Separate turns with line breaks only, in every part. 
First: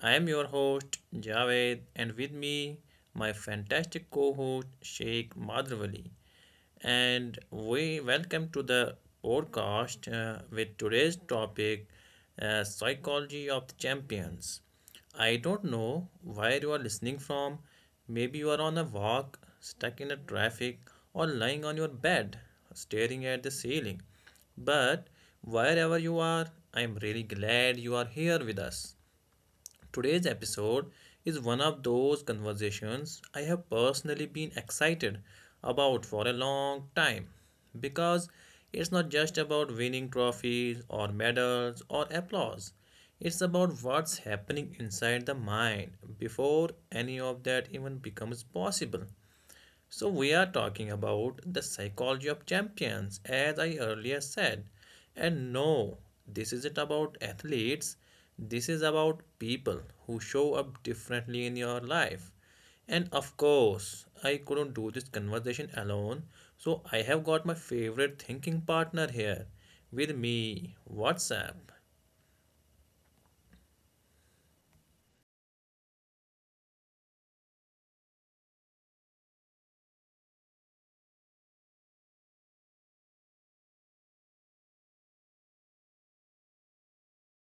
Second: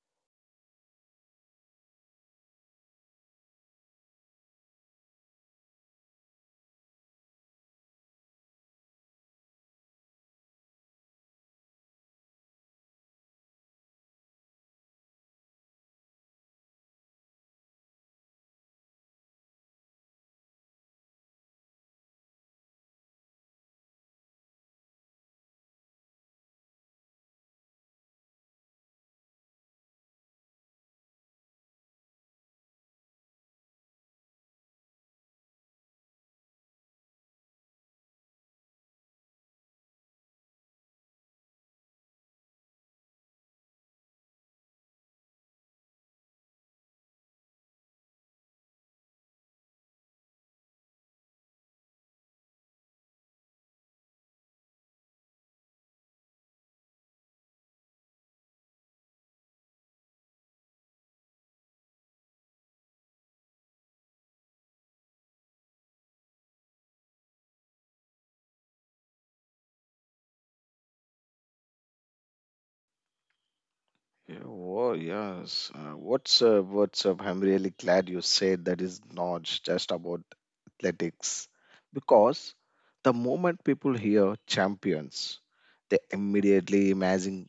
I am your host Javed, and with me, my fantastic co host Sheikh Madravali, and we welcome to the podcast with today's topic, Psychology of the Champions. I don't know where you are listening from. Maybe you are on a walk, stuck in a traffic, or lying on your bed, staring at the ceiling. But wherever you are, I am really glad you are here with us. Today's episode is one of those conversations I have personally been excited about for a long time because it's not just about winning trophies or medals or applause. It's about what's happening inside the mind before any of that even becomes possible. So, we are talking about the psychology of champions, as I earlier said. And no, this isn't about athletes, this is about people who show up differently in your life. And of course, I couldn't do this conversation alone, so I have got my favorite thinking partner here with me, WhatsApp.
What's up? I'm really glad you said that is not just about athletics because the moment people hear champions, they immediately imagine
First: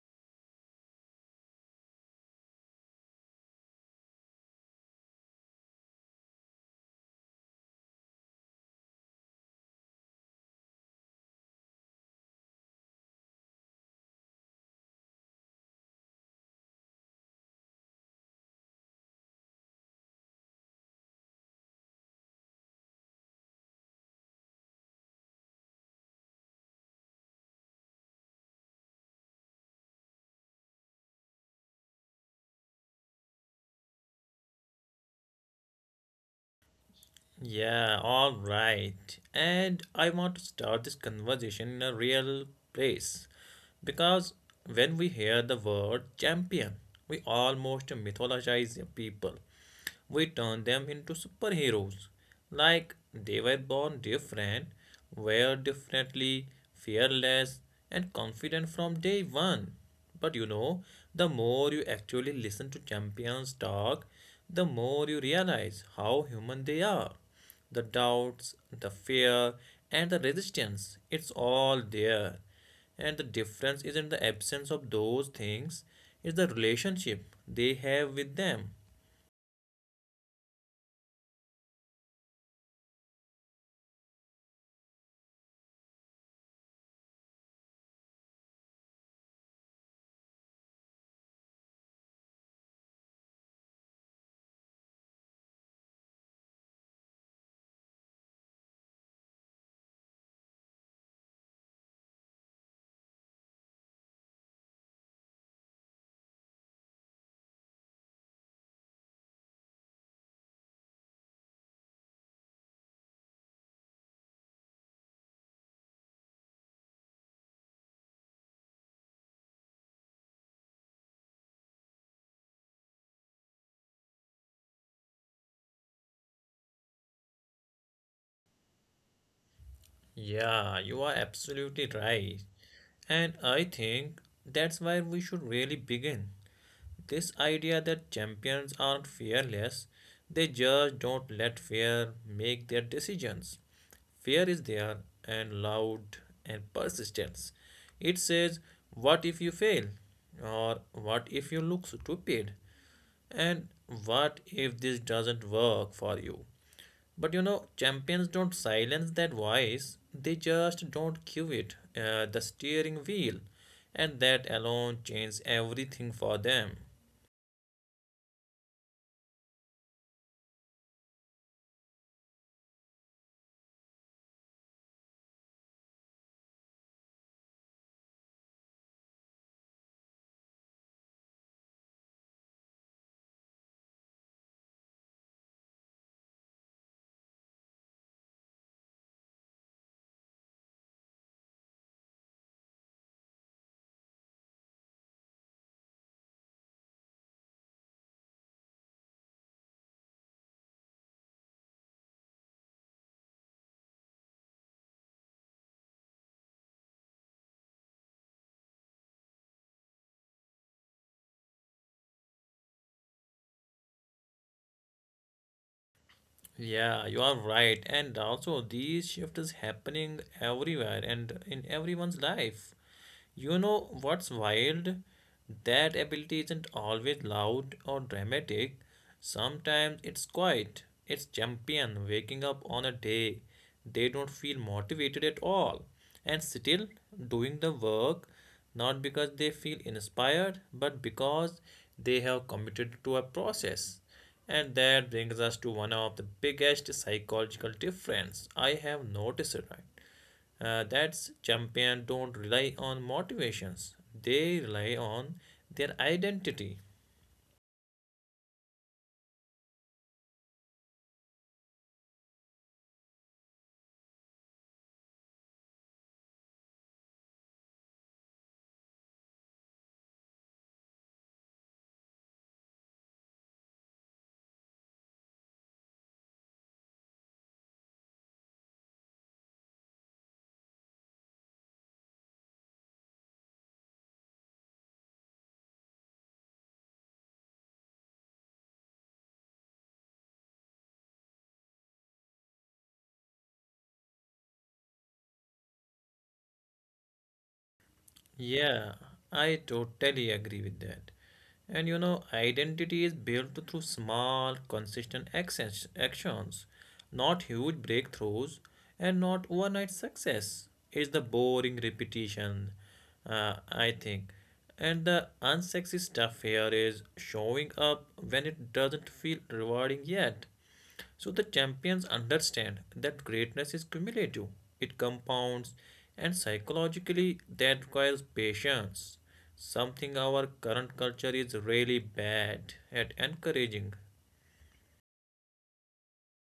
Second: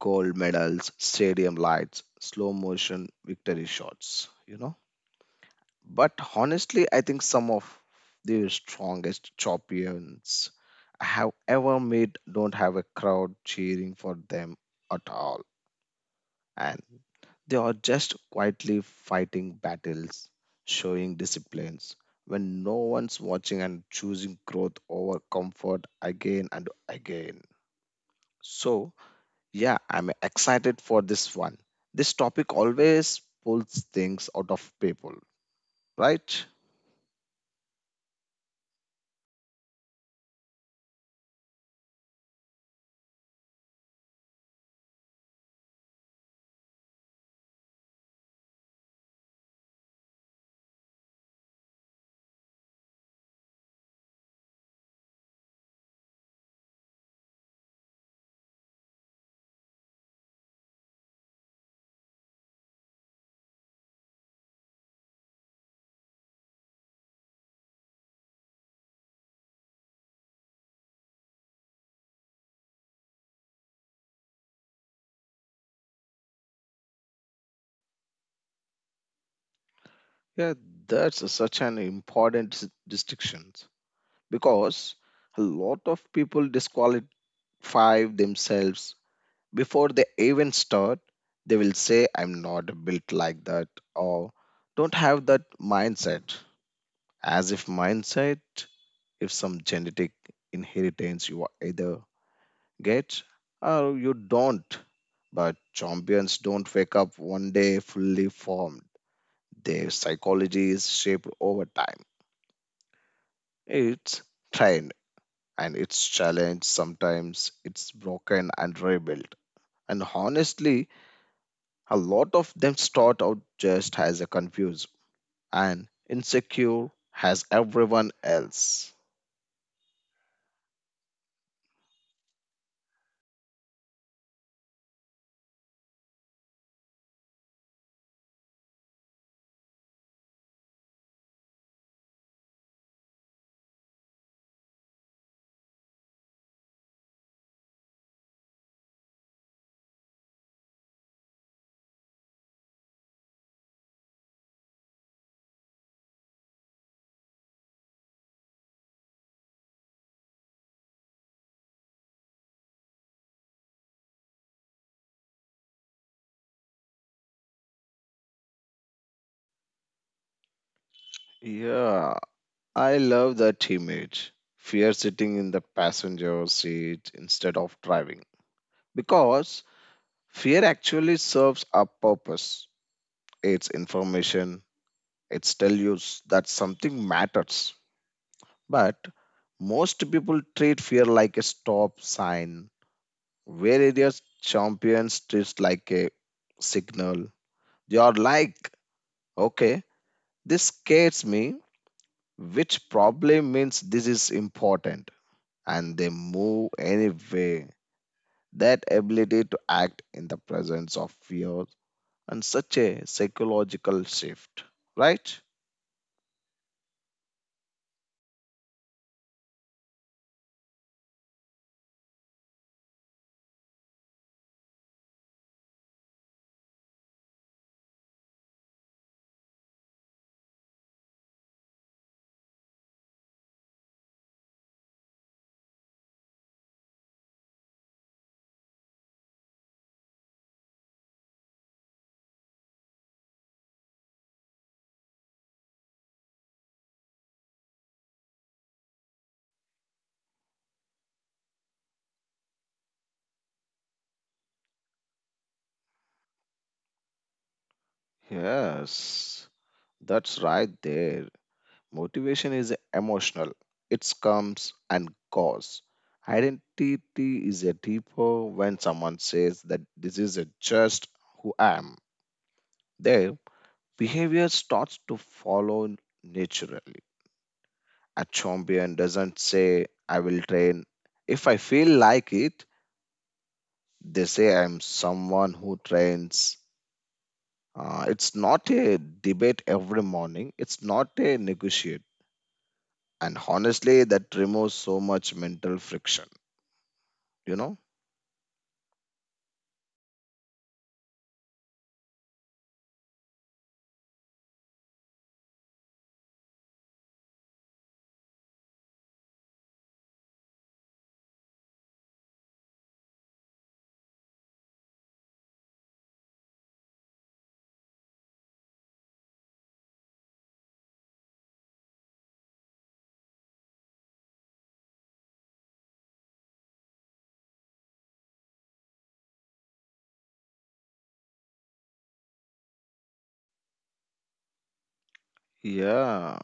gold medals, stadium lights, slow motion victory shots. But honestly, I think some of the strongest champions I have ever met don't have a crowd cheering for them at all and they are just quietly fighting battles, showing disciplines when no one's watching and choosing growth over comfort again and again. So, yeah, I'm excited for this one. This topic always pulls things out of people, right?
Yeah, all right. And I want to start this conversation in a real place because when we hear the word champion, we almost mythologize the people. We turn them into superheroes, like they were born different, were definitely fearless and confident from day one. But you know, the more you actually listen to champions talk, the more you realize how human they are. The doubts, the fear, and the resistance, it's all there. And the difference isn't the absence of those things, it's the relationship they have with them.
Yeah, that's such an important distinction because a lot of people disqualify themselves before they even start, they will say, I'm not built like that, or don't have that mindset. As if mindset is some genetic inheritance you either get or you don't. But champions don't wake up one day fully formed. Their psychology is shaped over time. It's trained and it's challenged sometimes, it's broken and rebuilt. And honestly, a lot of them start out just as a confused and insecure as everyone else.
Yeah, you are absolutely right. And I think that's where we should really begin. This idea that champions aren't fearless, they just don't let fear make their decisions. Fear is there and loud and persistence. It says, what if you fail? Or what if you look stupid? And what if this doesn't work for you? But you know, champions don't silence that voice, they just don't give it the steering wheel, and that alone changes everything for them.
Yeah, I love that image. Fear sitting in the passenger seat instead of driving. Because fear actually serves a purpose. It's information, it's tell you that something matters. But most people treat fear like a stop sign, whereas champions treat like a signal. You're like, okay, this scares me, which probably means this is important. And they move anyway. That ability to act in the presence of fear and such a psychological shift, right?
Yeah, you are right. And also, these shift is happening everywhere and in everyone's life. You know what's wild? That ability isn't always loud or dramatic. Sometimes it's quiet. It's champion waking up on a day they don't feel motivated at all and still doing the work, not because they feel inspired but because they have committed to a process. And that brings us to one of the biggest psychological difference I have noticed, right? That's champions don't rely on motivations. They rely on their identity.
Yes, that's right there. Motivation is emotional, it comes and goes. Identity is a deeper when someone says that this is a just who I am. They behavior starts to follow naturally. A champion doesn't say, I will train. If I feel like it, they say I'm someone who trains. It's not a debate every morning, it's not a negotiate. And honestly, that removes so much mental friction, you know?
Yeah, I totally agree with that. And you know, identity is built through small, consistent actions, actions, not huge breakthroughs, and not overnight success. It's the boring repetition, I think. And the unsexy stuff here is showing up when it doesn't feel rewarding yet. So the champions understand that greatness is cumulative, it compounds, and psychologically that requires patience, something our current culture is really bad at encouraging.
Yeah,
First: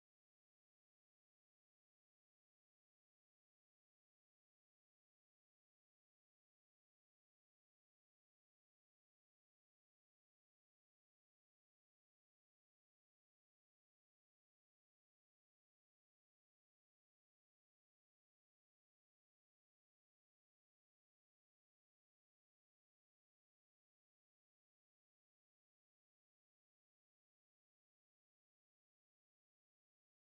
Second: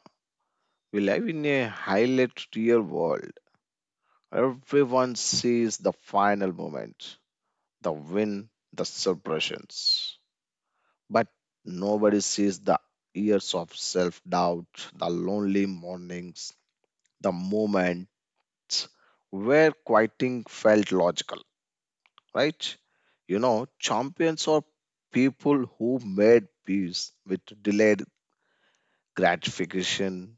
we live in a highlight real world. Everyone sees the final moment. The win, the suppressions. But nobody sees the years of self doubt, the lonely mornings, the moments where quieting felt logical, right? You know, champions are people who made peace with delayed gratification.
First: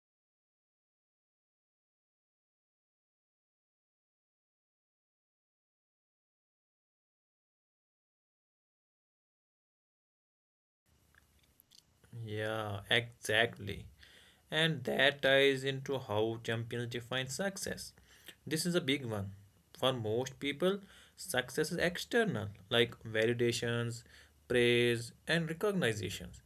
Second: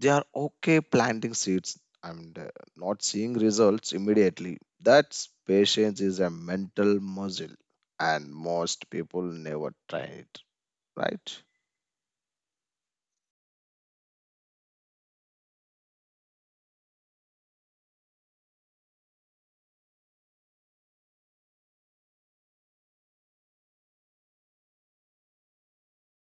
They are okay planting seeds and not seeing results immediately. That's patience is a mental muscle, and most people never try it, right?
Yeah, exactly. And that ties into how champions define success. This is a big one. For most people, success is external, like validations, praise, and recognitions.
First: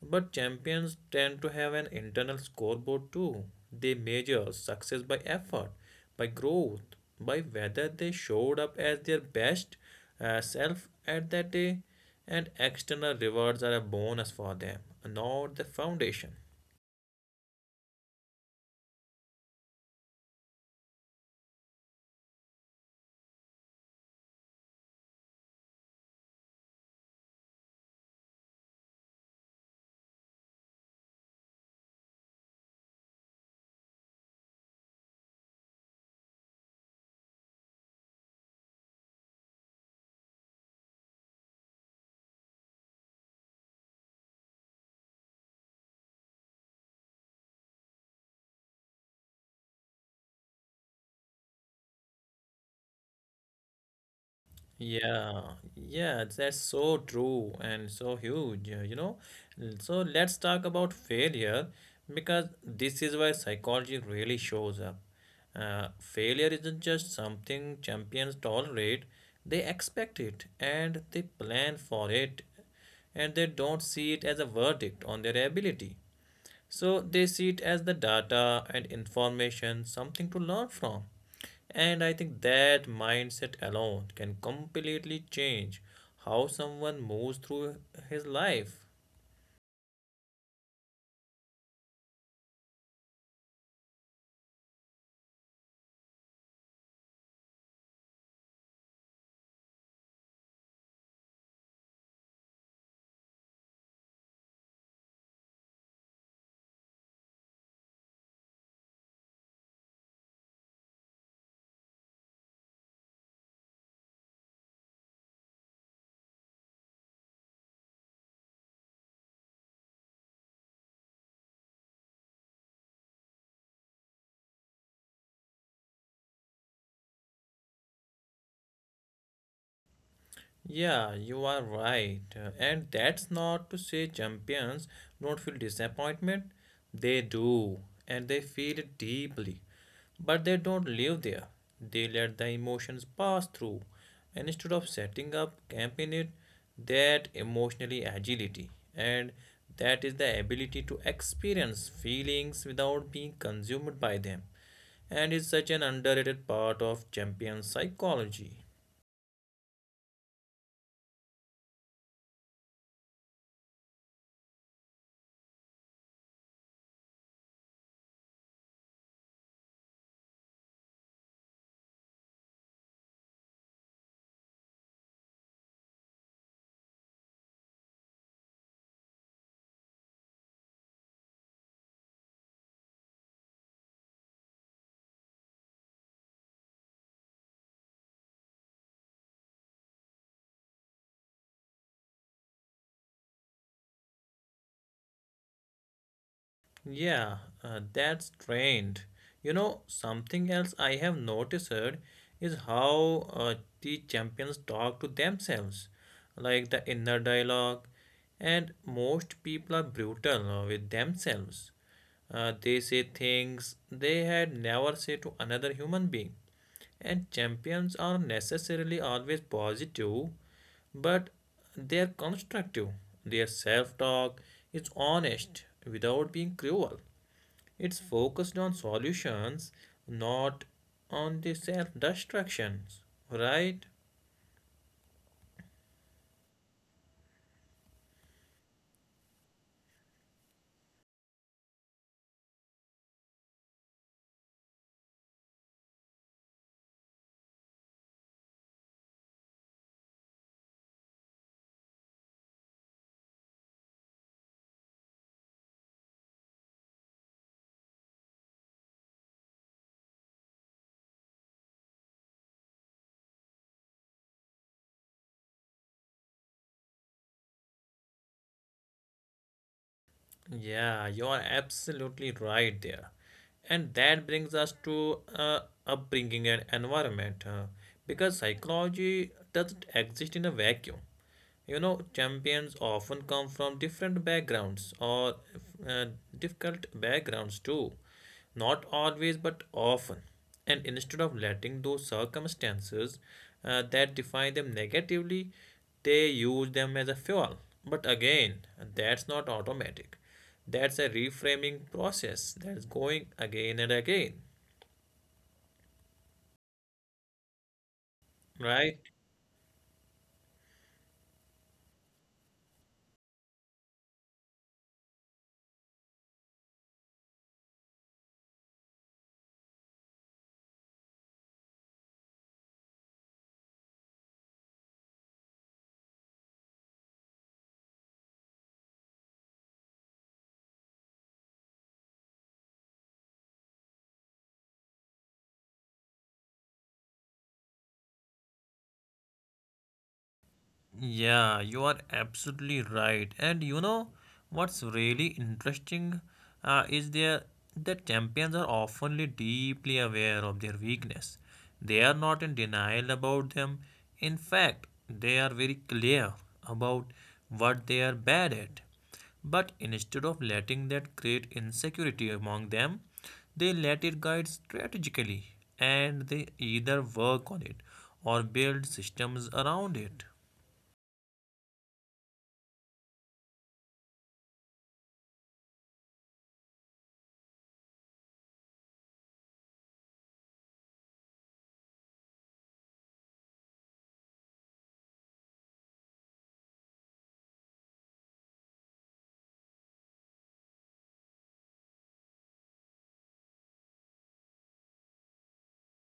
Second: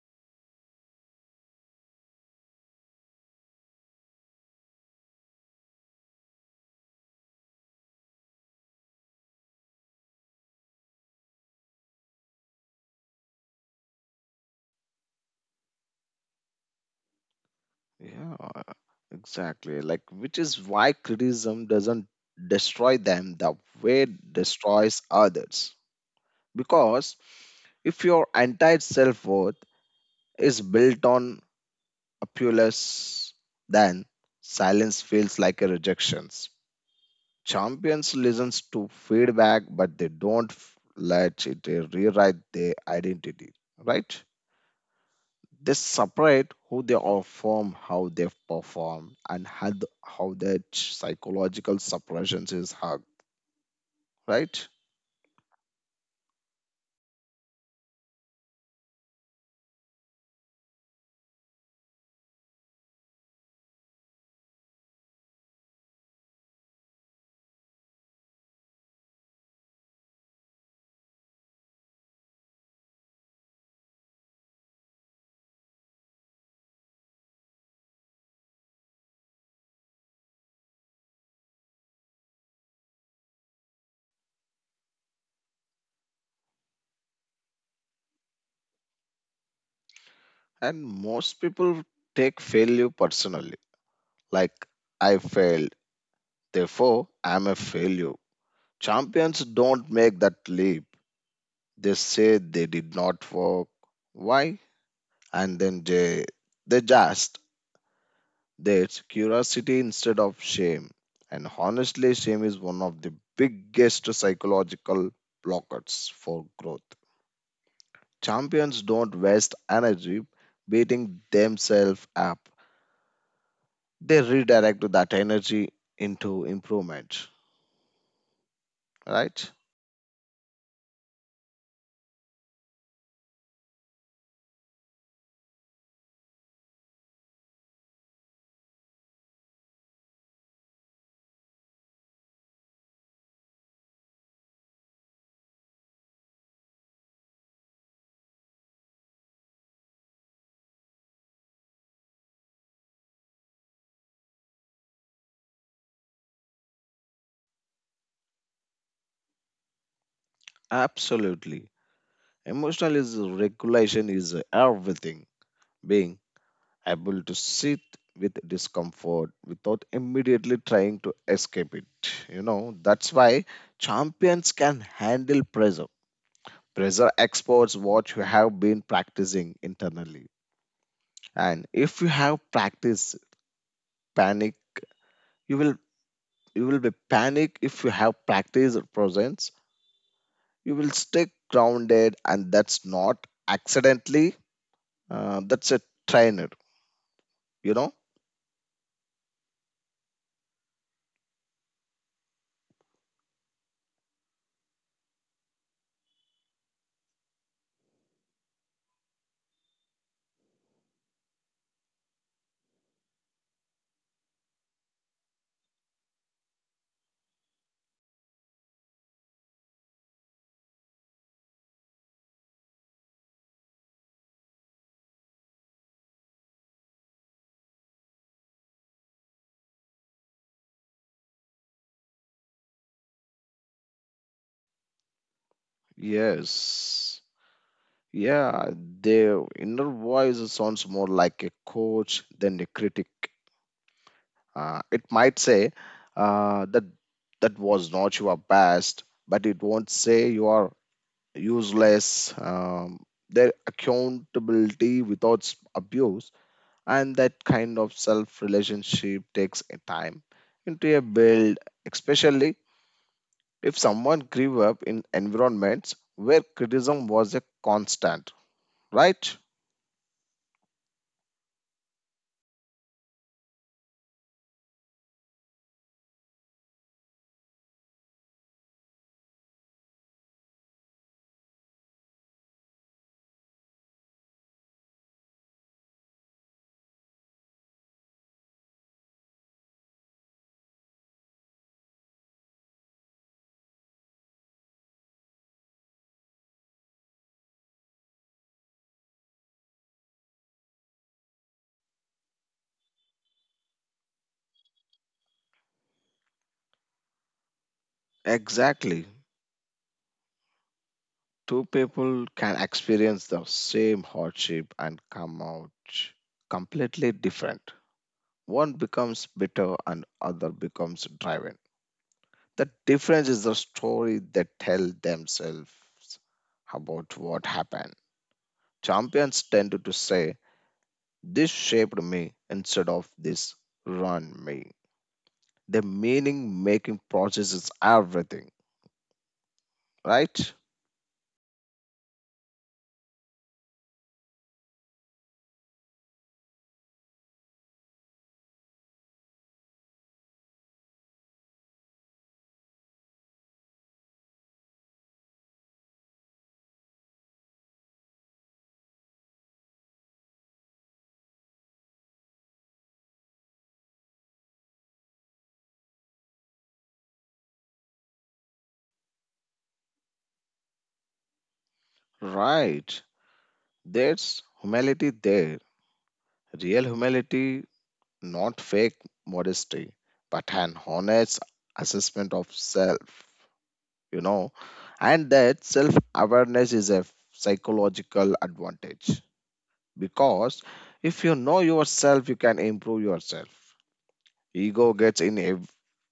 But champions tend to have an internal scoreboard too. They measure success by effort, by growth, by whether they showed up as their best self at that day, and external rewards are a bonus for them, not the foundation.
Yeah, exactly. Like, which is why criticism doesn't destroy them the way it destroys others. Because if your entire self worth is built on appeals, then silence feels like a rejection. Champions listens to feedback, but they don't let it rewrite their identity, right? They separate who they are from, how they perform, and how, how that psychological separation is hugged, right?
Yeah, yeah, that's so true and so huge, So let's talk about failure because this is where psychology really shows up. Failure isn't just something champions tolerate, they expect it and they plan for it and they don't see it as a verdict on their ability. So they see it as the data and information, something to learn from. And I think that mindset alone can completely change how someone moves through his life.
And most people take failure personally, like I failed, therefore I'm a failure. Champions don't make that leap. They say they did not work. Why? And then they just that's curiosity instead of shame. And honestly, shame is one of the biggest psychological blockers for growth. Champions don't waste energy beating themselves up, they redirect that energy into improvement, right?
Yeah, you are right. And that's not to say champions don't feel disappointment. They do, and they feel it deeply. But they don't live there. They let the emotions pass through. And instead of setting up camp in it, that emotionally agility. And that is the ability to experience feelings without being consumed by them. And is such an underrated part of champion psychology.
Absolutely. Emotional is regulation is everything. Being able to sit with discomfort without immediately trying to escape it. You know, that's why champions can handle pressure. Pressure exports what you have been practicing internally. And if you have practiced panic, you will you will be panic if you have practiced presence. You will stay grounded, and that's not accidentally. That's a trainer.
Yeah,
You know.
that's trained. You know, something else I have noticed is how the champions talk to themselves, like the inner dialogue, and most people are brutal with themselves. They say things they had never said to another human being. And champions are necessarily always positive, but they are constructive. Their self talk is honest without being cruel. It's focused on solutions, not on the self destructions, right?
Yes. Yeah, their inner voice sounds more like a coach than a critic. It might say that that was not your best, but it won't say you are useless. Their accountability without abuse and that kind of self relationship takes a time into a build, especially if someone grew up in environments where criticism was a constant, right?
Yeah, you're absolutely right there. And that brings us to upbringing and environment because psychology doesn't exist in a vacuum. You know, champions often come from different backgrounds or uh, difficult backgrounds too. Not always, but often. And instead of letting those circumstances that define them negatively, they use them as a fuel. But again, that's not automatic. That's a reframing process that's going again and again,
Exactly.
right?
Two people can experience the same hardship and come out completely different. One becomes bitter and other becomes driven. The difference is the story they tell themselves about what happened. Champions tend to say, this shaped me instead of this run me. The meaning making process is everything, right?
Yeah, you are absolutely right. And you know what's really interesting is there that champions are often deeply aware of their weakness. They are not in denial about them. In fact, they are very clear about what they are bad at. But instead of letting that create insecurity among them, they let it guide strategically and they either work on it or build systems around it.
Right. There's humility there. Real humility not fake modesty, but an honest assessment of self, you know. And that self awareness is a psychological advantage because if you know yourself, you can improve yourself. Ego gets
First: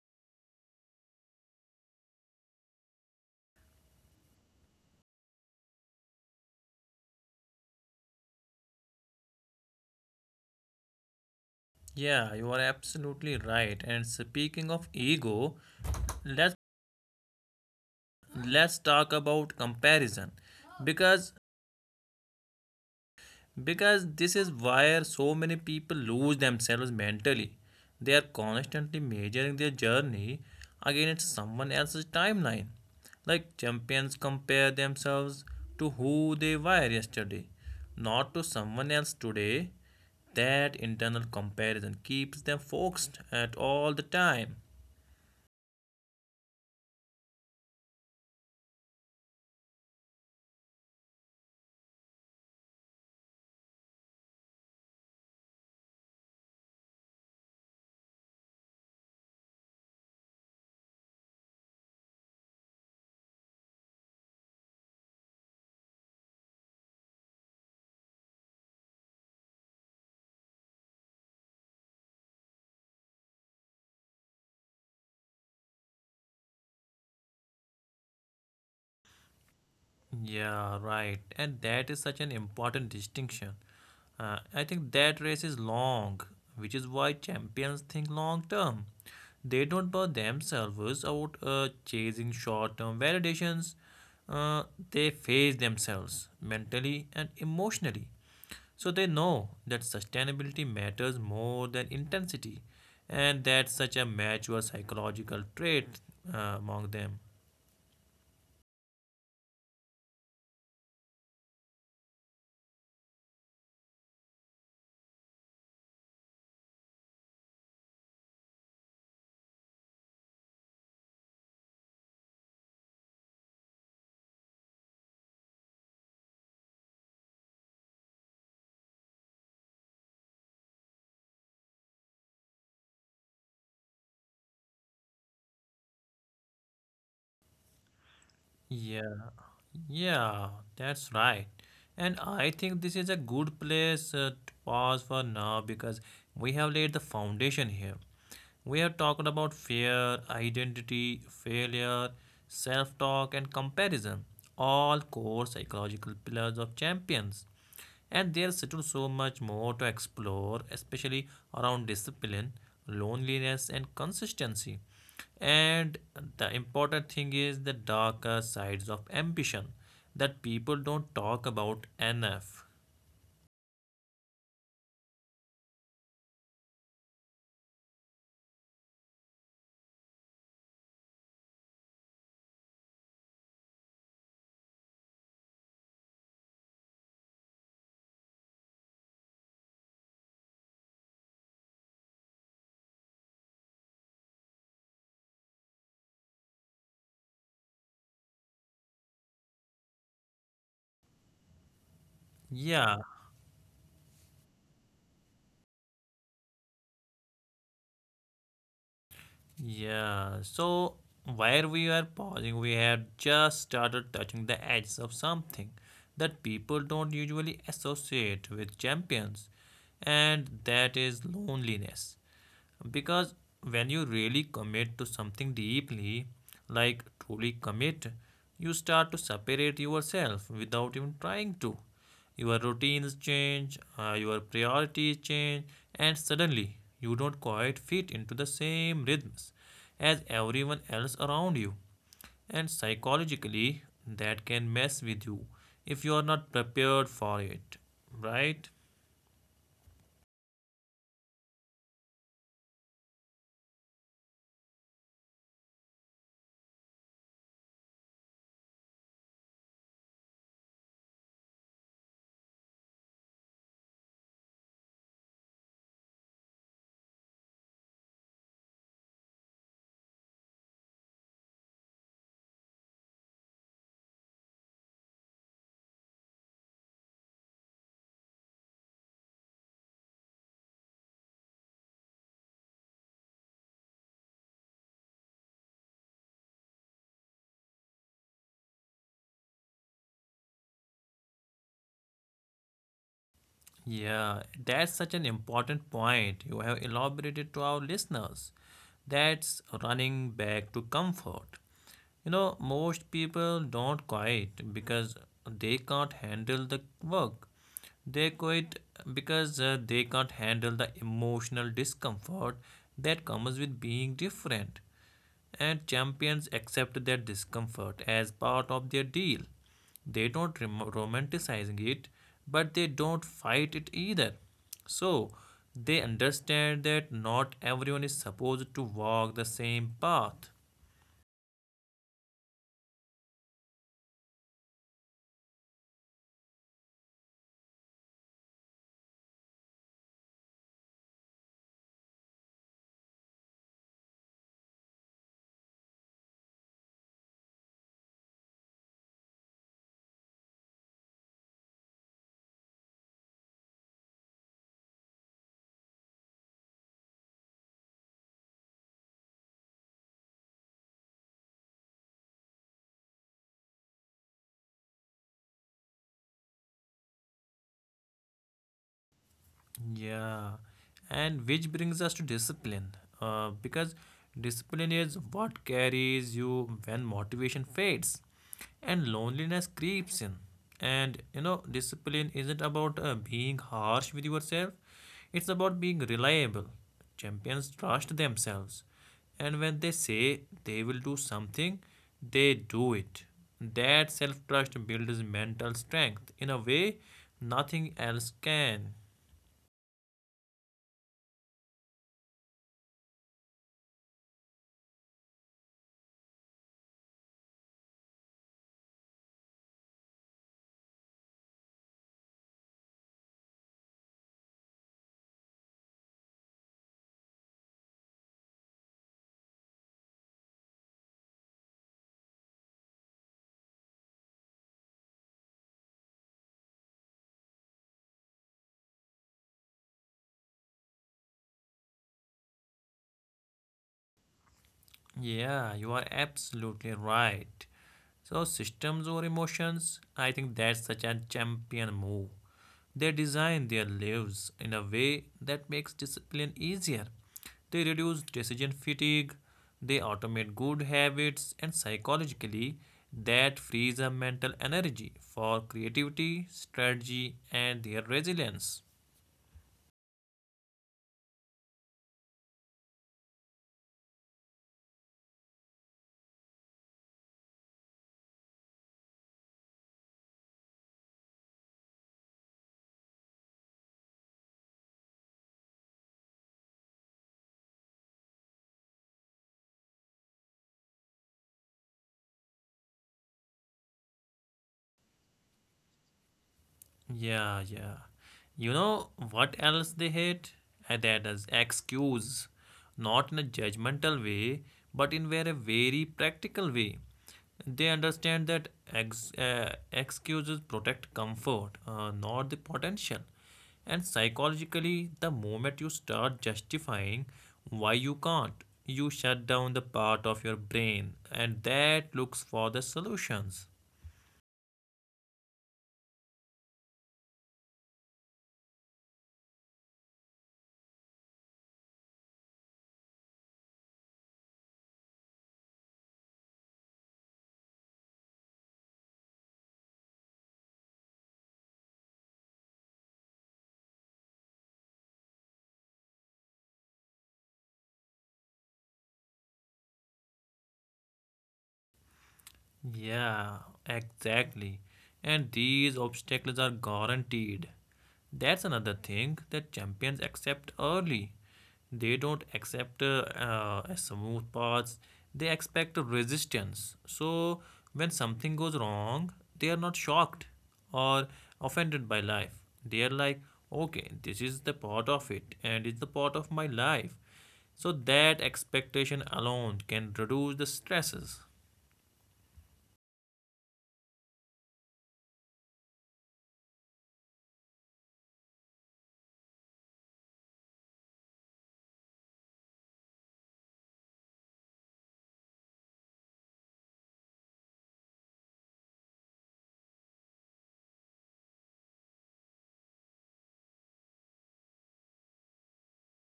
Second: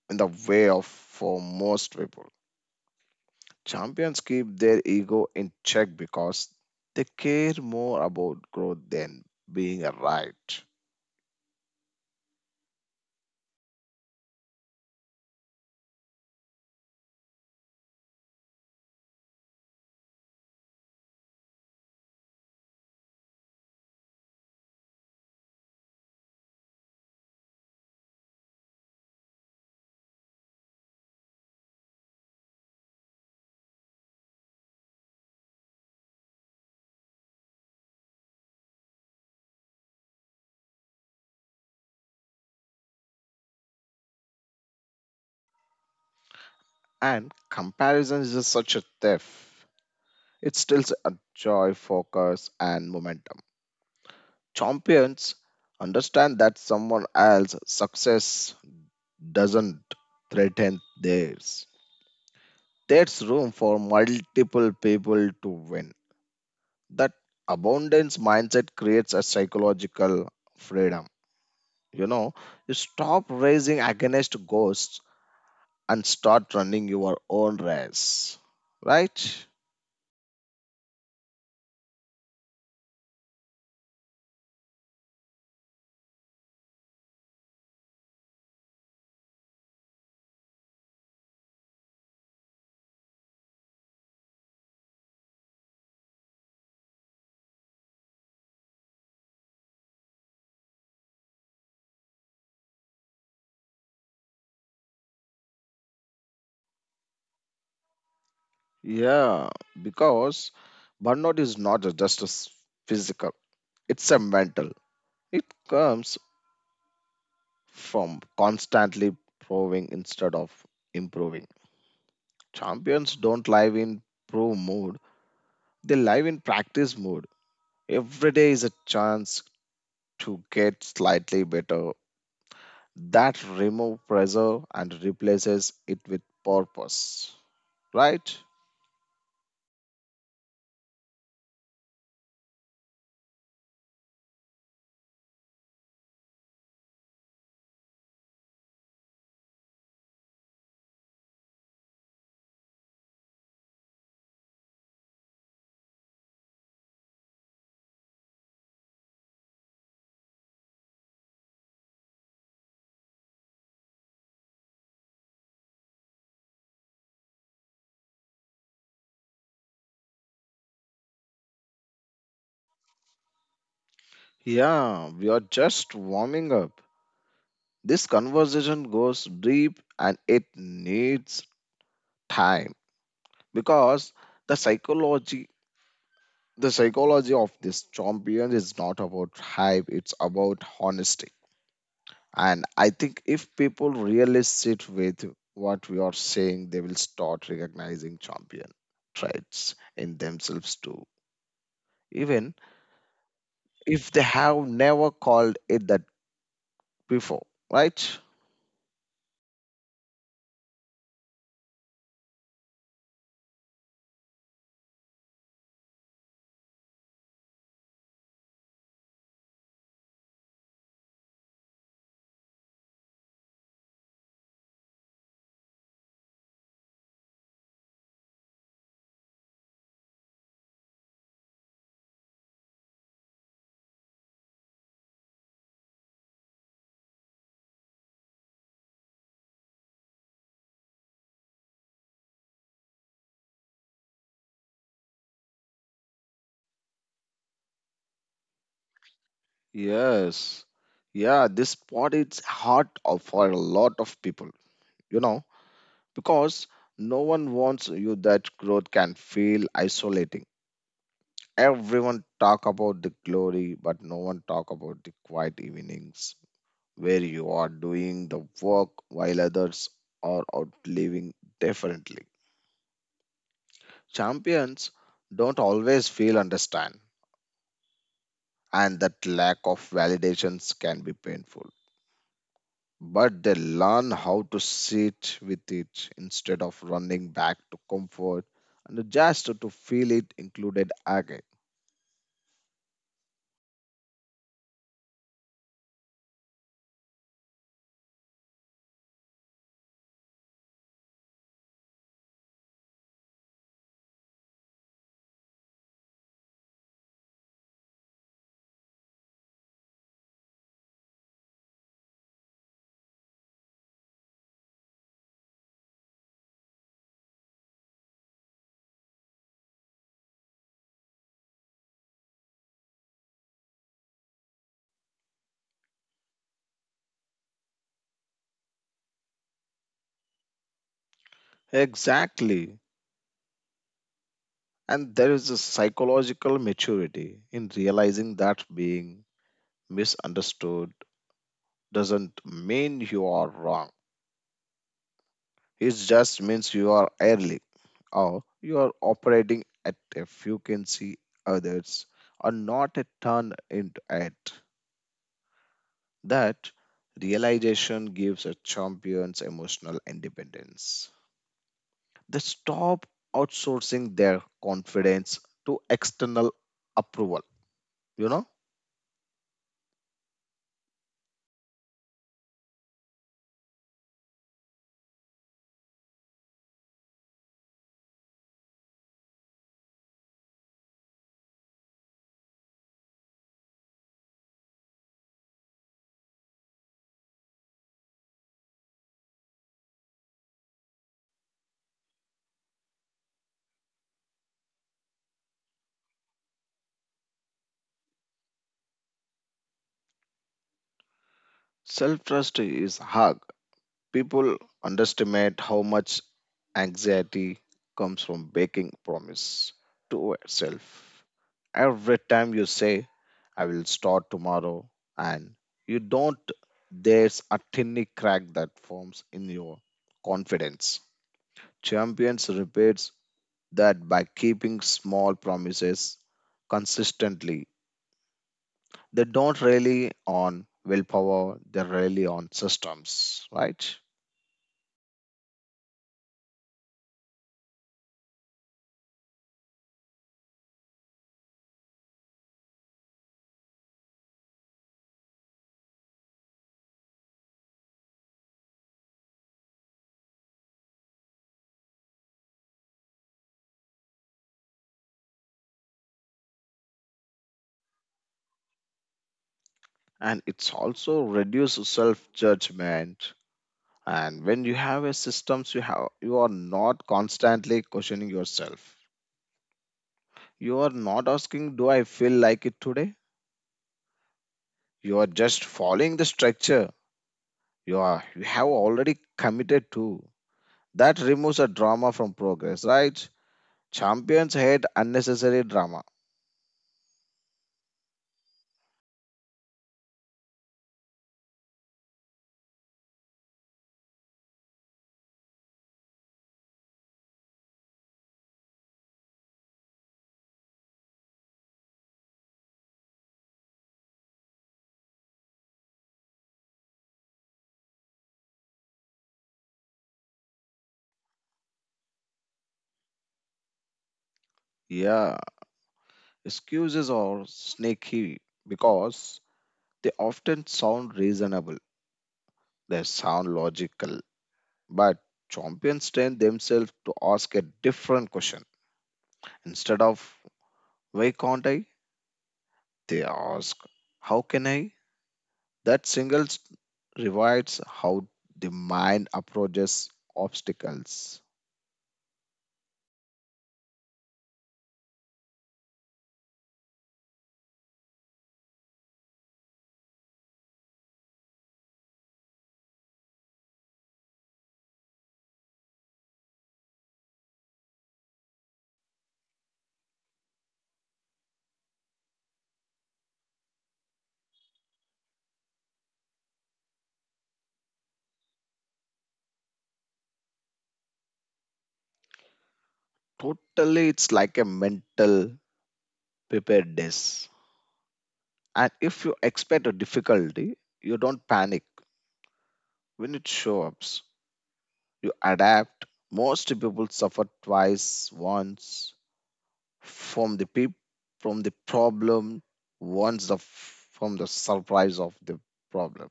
in the way of for most people. Champions keep their ego in check because they care more about growth than being right.
Yeah, you are absolutely right. And speaking of ego, let's let's talk about comparison because because this is where so many people lose themselves mentally. They are constantly measuring their journey against someone else's timeline. Like champions compare themselves to who they were yesterday, not to someone else today. That internal comparison keeps them focused at all the time.
And comparison is such a theft. It still a joy, focus, and momentum. Champions understand that someone else's success doesn't threaten theirs. There's room for multiple people to win. That abundance mindset creates a psychological freedom. You know, you stop racing against ghosts and start running your own race. Right?
Yeah, right. And that is such an important distinction. I think that race is long, which is why champions think long term. They don't bore themselves out chasing short term validations. Uh, they face themselves mentally and emotionally. So they know that sustainability matters more than intensity, and that's such a mature psychological trait among them.
Yeah, because burnout is not just a physical. It's a mental. It comes from constantly proving instead of improving. Champions don't live in pro mode, they live in practice mode. Every day is a chance to get slightly better. That removes pressure and replaces it with purpose. Right?
Yeah. Yeah, that's right. And I think this is a good place to pause for now because we have laid the foundation here. We have talked about fear, identity, failure, self talk, and comparison, all core psychological pillars of champions. And there's still so much more to explore, especially around discipline, loneliness, and consistency. And the important thing is the darker sides of ambition that people don't talk about enough.
Yeah, we are just warming up. This conversation goes deep and it needs time because the psychology The psychology of this champion is not about hype, it's about honesty. And I think if people really sit with what we are saying, they will start recognizing champion traits in themselves too, even
Yeah.
if they have never called it that before, right?
Yeah, so where we are pausing, we have just started touching the edges of something that people don't usually associate with champions, and that is loneliness because when you really commit to something deeply, like truly commit, you start to separate yourself without even trying to. Your routines change, your priorities change, and suddenly you don't quite fit into the same rhythms as everyone else around you, and psychologically that can mess with you if you are not prepared for it, right?
Yes. Yeah, this spot is hard for a lot of people, you know, because no one wants you that growth can feel isolating. Everyone talk about the glory, but no one talk about the quiet evenings where you are doing the work while others are out living differently. Champions don't always feel understand, and that lack of validations can be painful. But they learn how to sit with it instead of running back to comfort and just to feel it included again.
Yeah, that's such an important point you have elaborated to our listeners. That's running back to comfort. You know, most people don't quit because they can't handle the work. They quit because they can't handle the emotional discomfort that comes with being different. And champions accept that discomfort as part of their deal. They don't romanticizing it, but they don't fight it either. So they understand that not everyone is supposed to walk the same path.
Exactly. And there is a psychological maturity in realizing that being misunderstood doesn't mean you are wrong. It just means you are early or you are operating at a frequency others are not a turn into at. That realization gives a champion's emotional independence. They stop outsourcing their confidence to external approval, you know?
Yeah, and which brings us to discipline, because discipline is what carries you when motivation fades and loneliness creeps in. And you know, discipline isn't about being harsh with yourself, it's about being reliable. Champions trust themselves, and when they say they will do something, they do it. That self trust builds mental strength in a way nothing else can.
Self trust is hard. People underestimate how much anxiety comes from making promise to yourself. Every time you say, I will start tomorrow, and you don't, there's a tiny crack that forms in your confidence. Champions repeats that by keeping small promises consistently, they don't rely on willpower, they rely on systems, right?
Yeah, you are absolutely right. So, systems or emotions, I think that's such a champion move. They design their lives in a way that makes discipline easier. They reduce decision fatigue, they automate good habits, and psychologically, that frees up mental energy for creativity, strategy, and their resilience.
And it's also reduce self judgment, and when you have a systems you have you are not constantly questioning yourself, you are not asking do I feel like it today, you are just following the structure you are you have already committed to. That removes a drama from progress, right? Champions hate unnecessary drama.
Yeah, yeah. You know what else they hate? That is excuse. Not in a judgmental way, but in very, very practical way. They understand that excuses protect comfort, not the potential. And psychologically, the moment you start justifying why you can't, you shut down the part of your brain and that looks for the solutions.
Yeah, excuses are sneaky because they often sound reasonable, they sound logical. But champions train themselves to ask a different question. Instead of why can't I, they ask how can I? That single revives how the mind approaches obstacles.
Yeah, exactly. And these obstacles are guaranteed. That's another thing that champions accept early. They don't accept a smooth paths, they expect resistance. So, when something goes wrong, they are not shocked or offended by life. They are like, okay, this is the part of it, and it's the part of my life. So, that expectation alone can reduce the stresses.
Totally, it's like a mental preparedness. And if you expect a difficulty, you don't panic. When it shows up, you adapt. Most people suffer twice, once, from the peop from the problem wants the from the surprise of the problem.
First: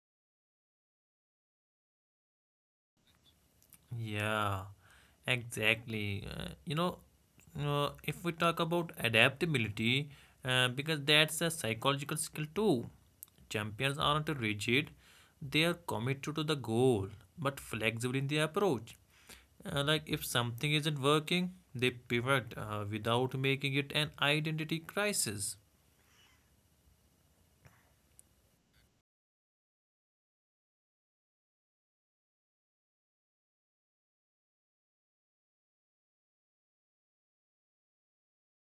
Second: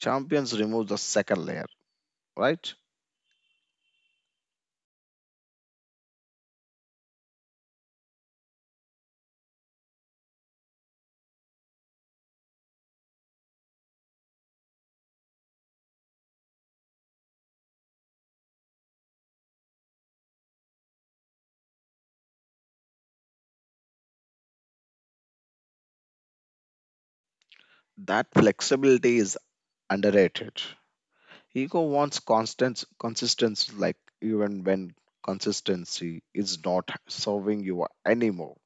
Champions remove the second layer, right?
Yeah, exactly. If we talk about adaptability, because that's a psychological skill too. Champions aren't rigid, they are committed to the goal, but flexible in their approach. Like if something isn't working, they pivot without making it an identity crisis.
That flexibility is underrated. Ego wants constant consistency, like even when consistency is not serving you anymore.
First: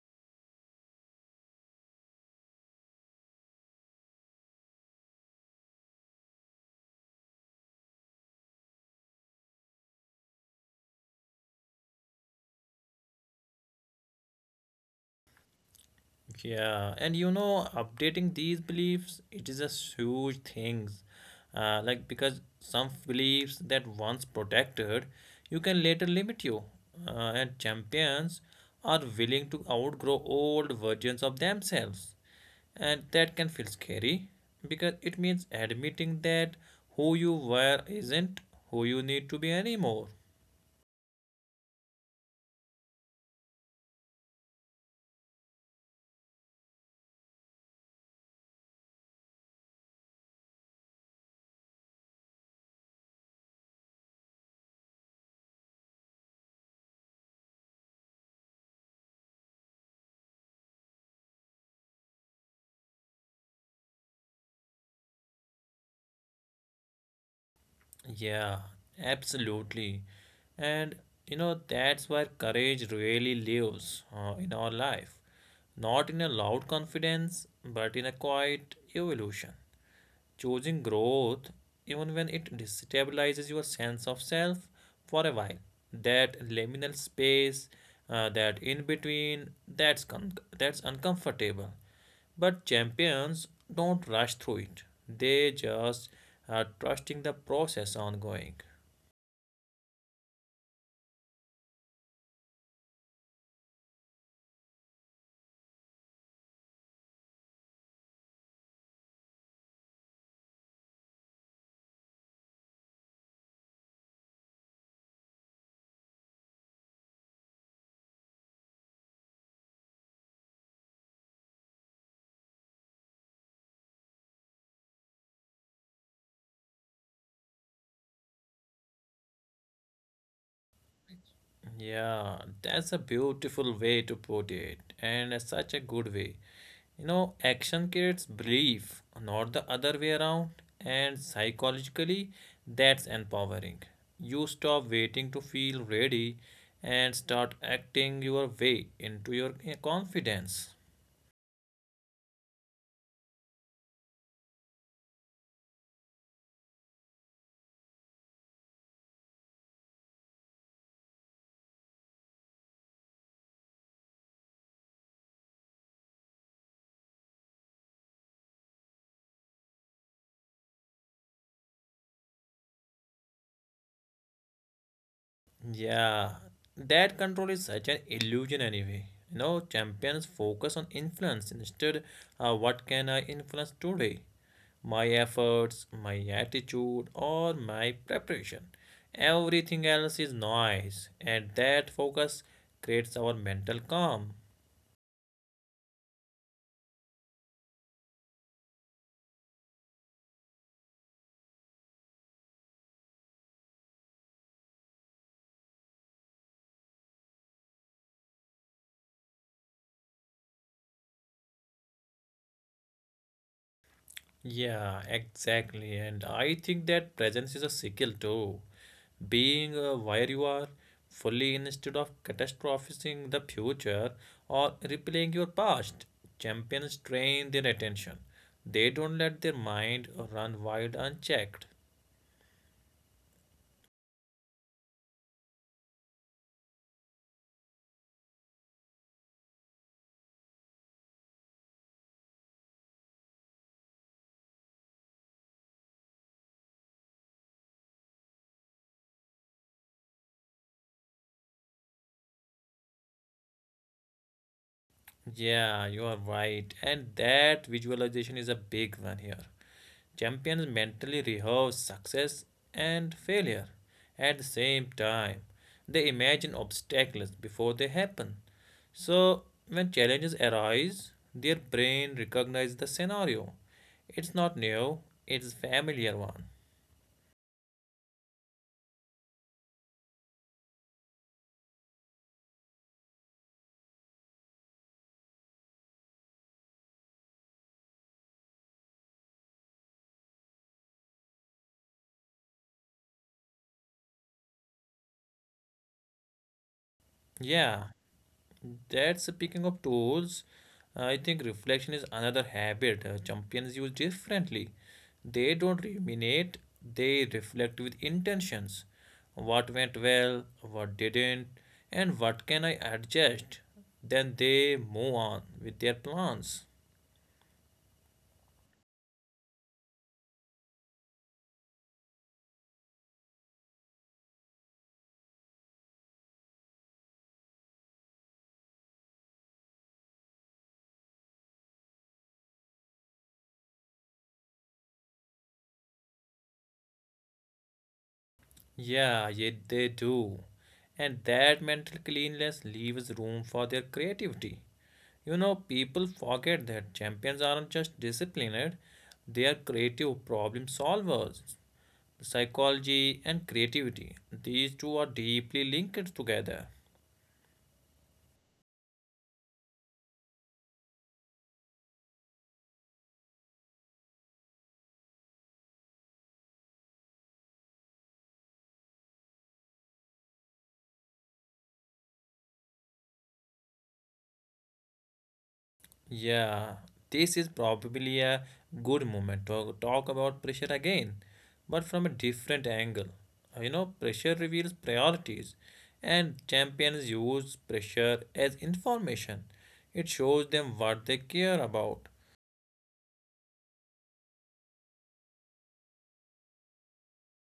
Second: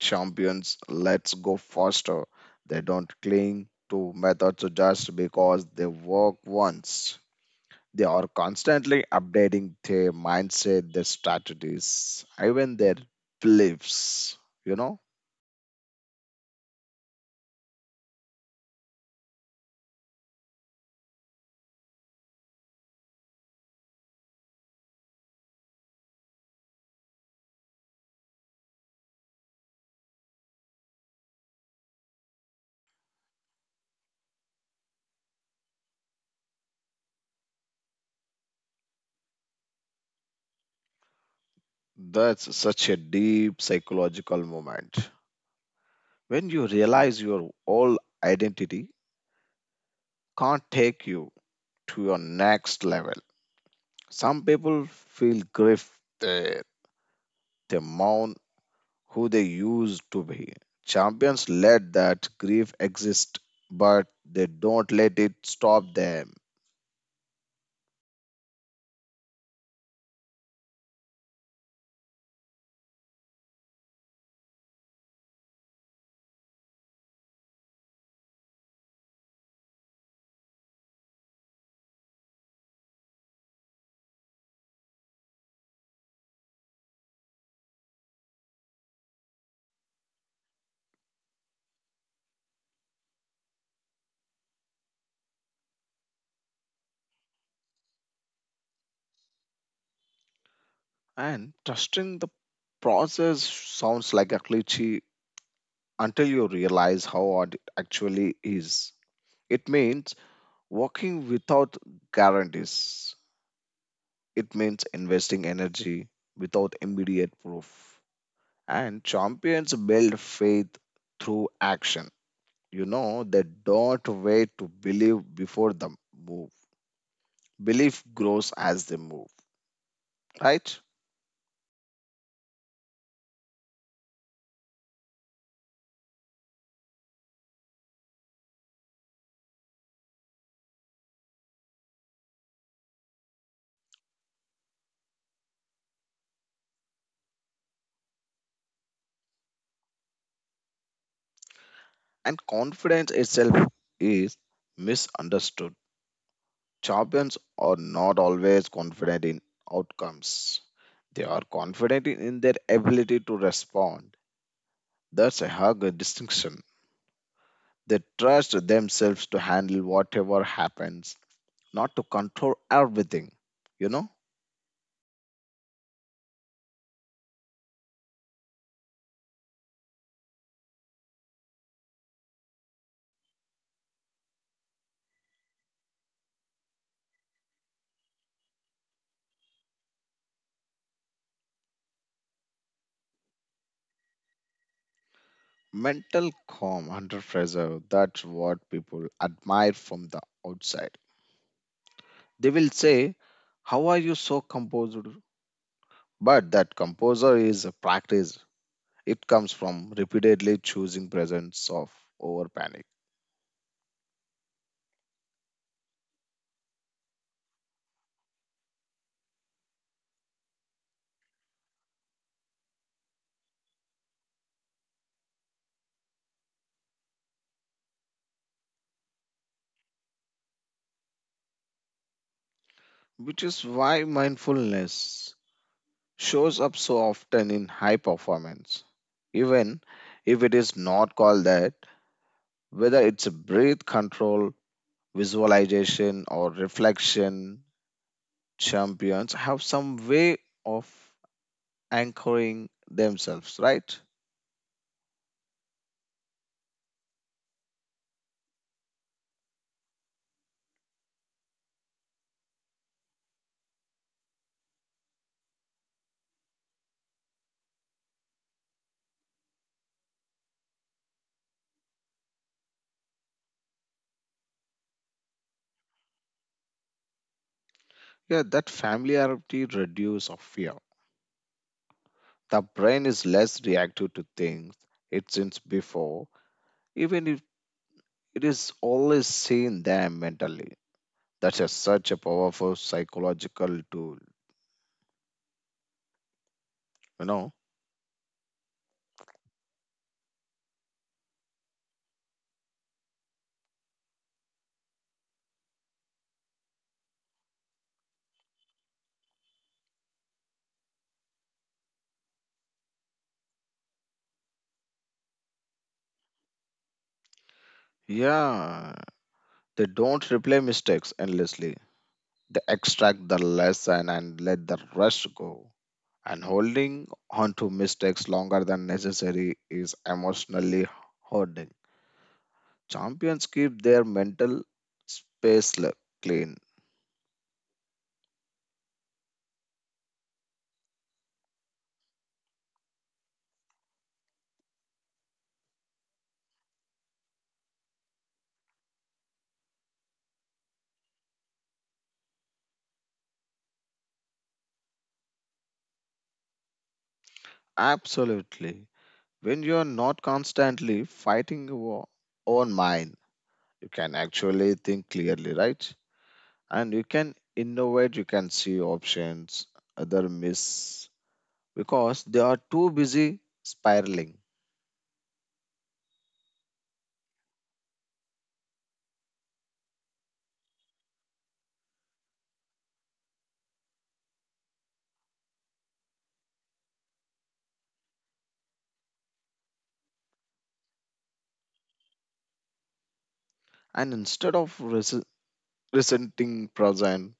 Champions let's go faster. They don't cling to methods just because they work once. They are constantly updating their mindset, their strategies, even their beliefs. You know,
Yeah, and you know, updating these beliefs, it is a huge thing. Like because some beliefs that once protected, you can later limit you. And champions are willing to outgrow old versions of themselves. And that can feel scary because it means admitting that who you were isn't who you need to be anymore.
that's such a deep psychological moment. When you realize your old identity can't take you to your next level, some people feel grief there. They mourn who they used to be. Champions let that grief exist, but they don't let it stop them.
Yeah, absolutely. And you know, that's where courage really lives in our life. Not in a loud confidence, but in a quiet evolution, choosing growth even when it destabilizes your sense of self for a while. That liminal space, that in between, that's that's uncomfortable, but champions don't rush through it. They just are trusting the process ongoing.
And trusting the process sounds like a cliche until you realize how hard it actually is. It means working without guarantees, it means investing energy without immediate proof. And champions build faith through action. You know, they don't wait to believe before they move. Belief grows as they move, right?
Yeah, that's a beautiful way to put it, and such a good way. You know, action creates belief, not the other way around, and psychologically, that's empowering. You stop waiting to feel ready and start acting your way into your confidence.
And confidence itself is misunderstood. Champions are not always confident in outcomes. They are confident in their ability to respond. That's a hard distinction. They trust themselves to handle whatever happens, not to control everything. You know,
Yeah, that control is such an illusion anyway. You know, champions focus on influence instead. What can I influence today? My efforts, my attitude, or my preparation. Everything else is noise, and that focus creates our mental calm.
mental calm under pressure, that's what people admire from the outside. They will say, how are you so composed? But that composure is a practice, it comes from repeatedly choosing presence of over panic,
Yeah, exactly. And I think that presence is a skill too. Being where you are fully instead of catastrophizing the future or replaying your past. Champions train their attention. They don't let their mind run wild unchecked.
which is why mindfulness shows up so often in high performance. Even if it is not called that, whether it's breath control, visualization, or reflection, champions have some way of anchoring themselves, right?
Yeah, you are right. And that visualization is a big one here. Champions mentally rehearse success and failure at the same time. They imagine obstacles before they happen. So, when challenges arise, their brain recognizes the scenario. It's not new, it's a familiar one.
Yeah, that familiarity reduces of fear. The brain is less reactive to things it since before, even it is always seen there mentally. That's such a powerful psychological tool. You know?
Yeah, that's speaking of tools, I think reflection is another habit champions use differently. They don't ruminate, they reflect with intentions. What went well, what didn't, and what can I adjust? Then they move on with their plans.
Yeah. They don't replay mistakes endlessly. They extract the lesson and let the rest go. And holding on to mistakes longer than necessary is emotionally hoarding. Champions keep their mental space clean.
Yeah, yeah, they do. And that mental cleanliness leaves room for their creativity. You know, people forget that champions aren't just disciplined, they are creative problem solvers. Psychology and creativity, these two are deeply linked together.
Absolutely. When you are not constantly fighting your own mind, you can actually think clearly, right? And you can innovate, you can see options other miss because they are too busy spiraling.
Yeah, this is probably a good moment to talk about pressure again, but from a different angle. You know, pressure reveals priorities, and champions use pressure as information. It shows them what they care about.
And instead of resenting present,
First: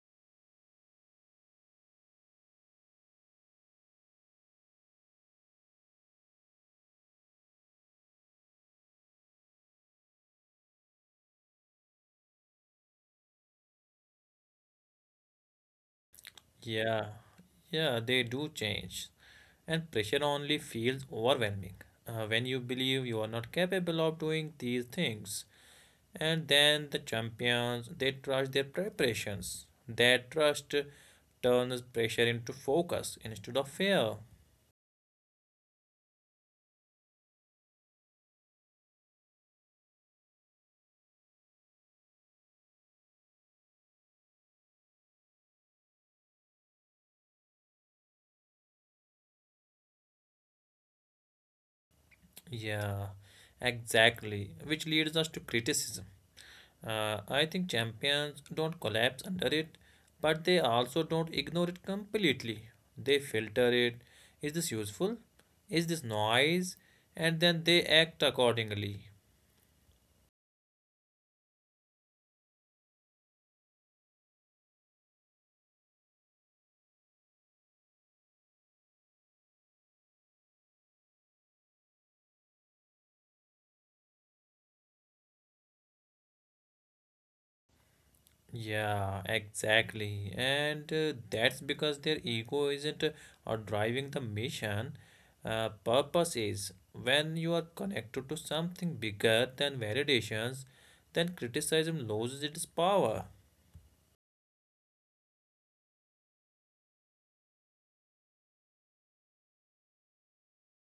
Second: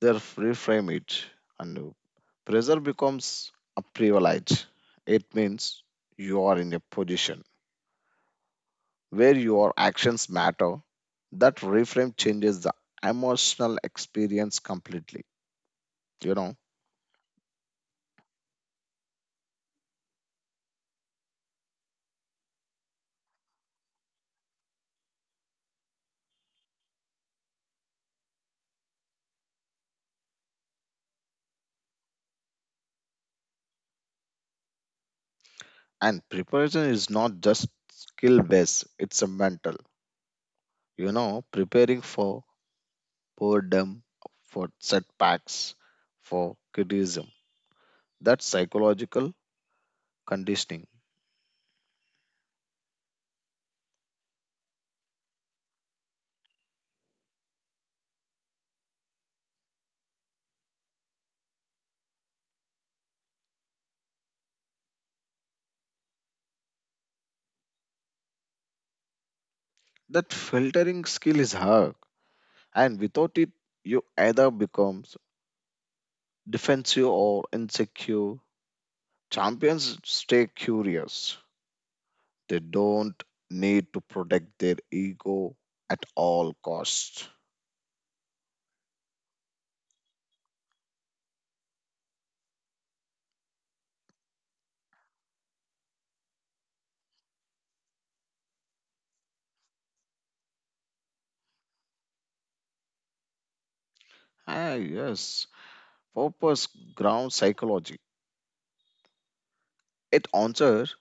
they reframe it, and pressure becomes a privilege. It means you are in a position where your actions matter. That reframe changes the emotional experience completely, you know?
Yeah, yeah, they do change, and pressure only feels overwhelming when you believe you are not capable of doing these things. And then the champions, they trust their preparations. Their trust turns pressure into focus instead of fear.
And preparation is not just skill based, it's a mental, you know preparing for boredom, for setbacks, for criticism, that psychological conditioning.
Yeah, exactly. Which leads us to criticism. I think champions don't collapse under it, but they also don't ignore it completely. They filter it. Is this useful? Is this noise? And then they act accordingly.
That filtering skill is hard, and without it you either becomes defensive or insecure. Champions stay curious, they don't need to protect their ego at all costs.
Yeah, exactly. And that's because their ego isn't or driving the mission. Purpose is when you are connected to something bigger than validations, then criticism loses its power.
Ah yes, purpose ground psychology. It answers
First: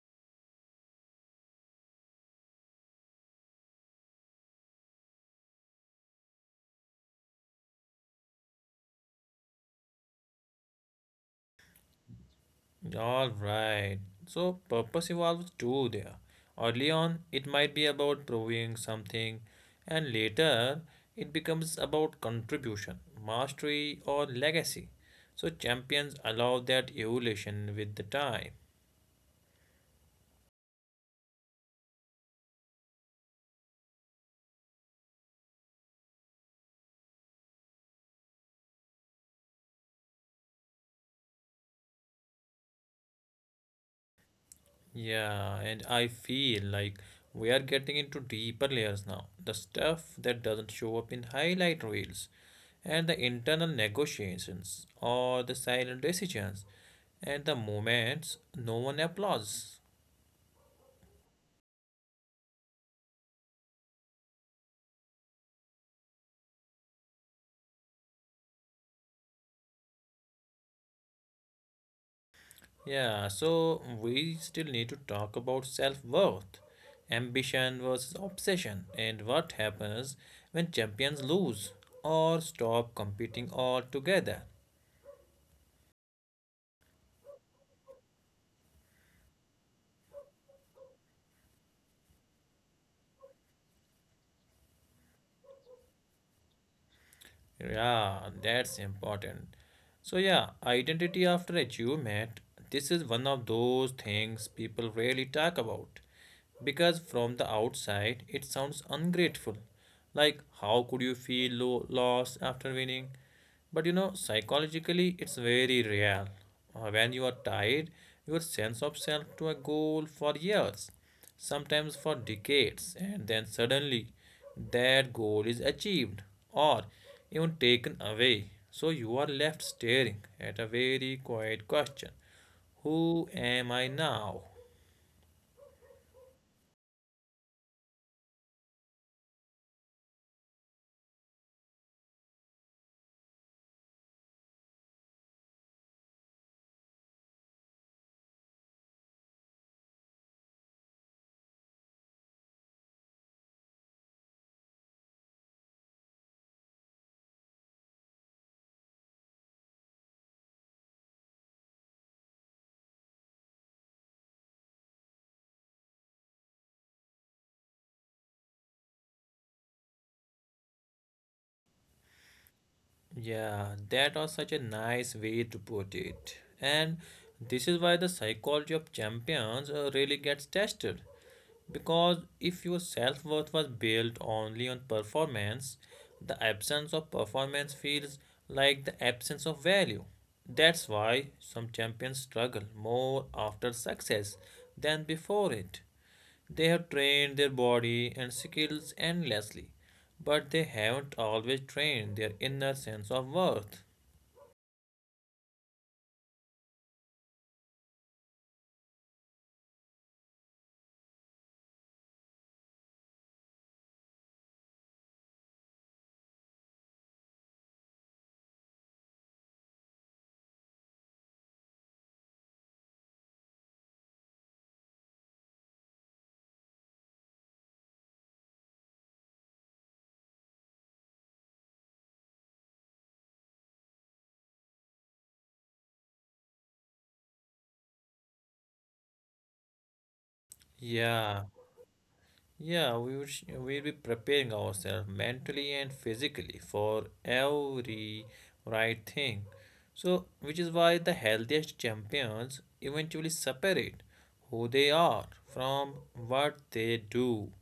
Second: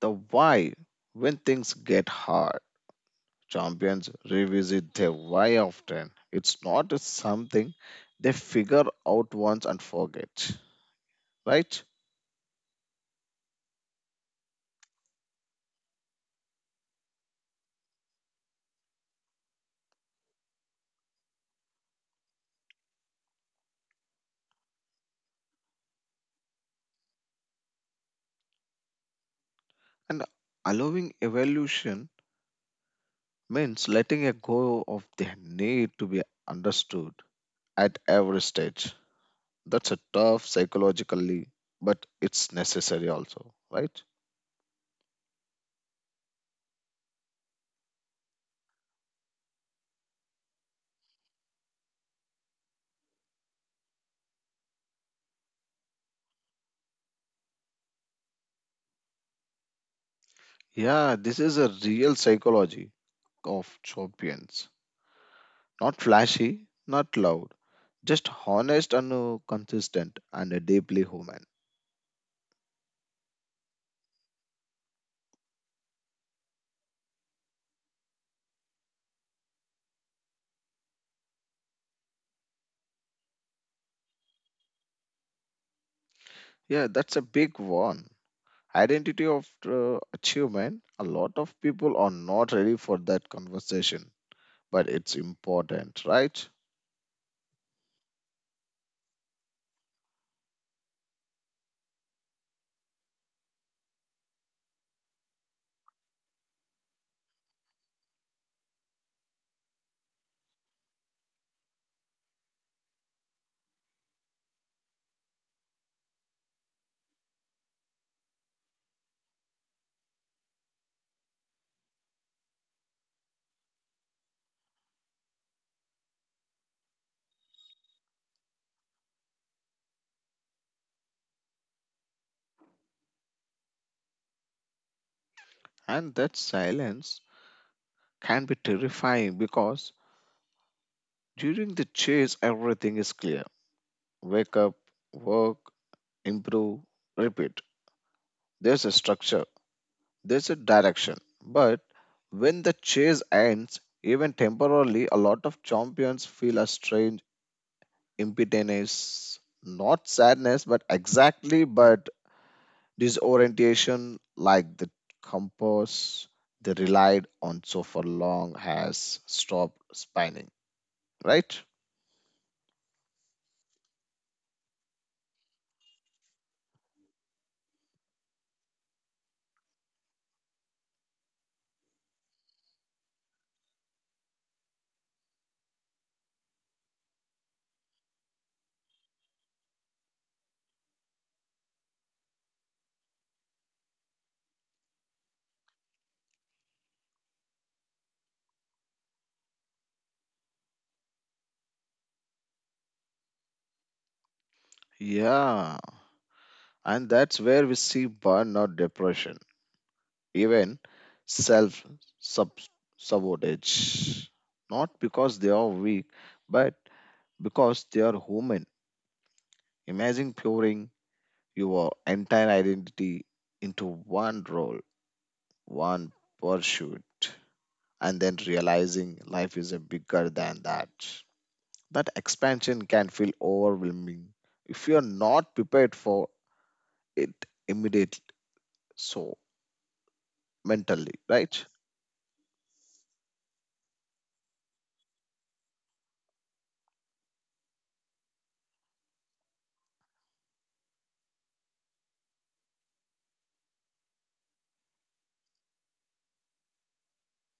the why when things get hard. Champions revisit their why often. It's not something they figure out once and forget, right?
All right. So purpose evolves too there. Early on, it might be about proving something, and later it becomes about contribution, mastery, or legacy. So champions allow that evolution with the time.
And allowing evolution means letting a go of their need to be understood at every stage. That's a tough psychologically, but it's necessary also, right?
Yeah, and I feel like we are getting into deeper layers now. The stuff that doesn't show up in highlight reels, and the internal negotiations or the silent decisions. At the moment, no one applauds.
Yeah, this is a real psychology of champions. Not flashy, not loud, just honest and consistent and deeply human.
Yeah, so we still need to talk about self worth, ambition versus obsession, and what happens when champions lose or stop competing altogether.
Yeah, that's a big one. Identity of achievement. A lot of people are not ready for that conversation, but it's important, right?
Yeah, that's important. So, yeah, identity after achievement, this is one of those things people rarely talk about. Because from the outside, it sounds ungrateful. Like, how could you feel low, lost after winning? But you know, psychologically, it's very real. When you are tied, your sense of self to a goal for years, sometimes for decades, and then suddenly that goal is achieved or even taken away. So you are left staring at a very quiet question. Who am I now?
And that silence can be terrifying because during the chase, everything is clear. Wake up, work, improve, repeat. There's a structure. There's a direction. But when the chase ends, even temporarily, a lot of champions feel a strange impotence, not sadness, but exactly, but disorientation, like the compass they relied on so for long has stopped spinning. Right?
Yeah, that was such a nice way to put it. And this is why the psychology of champions really gets tested. Because if your self worth was built only on performance, the absence of performance feels like the absence of value. That's why some champions struggle more after success than before it. They have trained their body and skills endlessly, but they haven't always trained their inner sense of worth.
Yeah. And that's where we see burnout depression, even self sabotage. Not because they are weak, but because they are human. Imagine pouring your entire identity into one role, one pursuit, and then realizing life is a bigger than that. That expansion can feel overwhelming if you're not prepared for it immediately. So mentally,
Yeah.
right?
Yeah, we would we'll be preparing ourselves mentally and physically for every right thing. So, which is why the healthiest champions eventually separate who they are from what they do.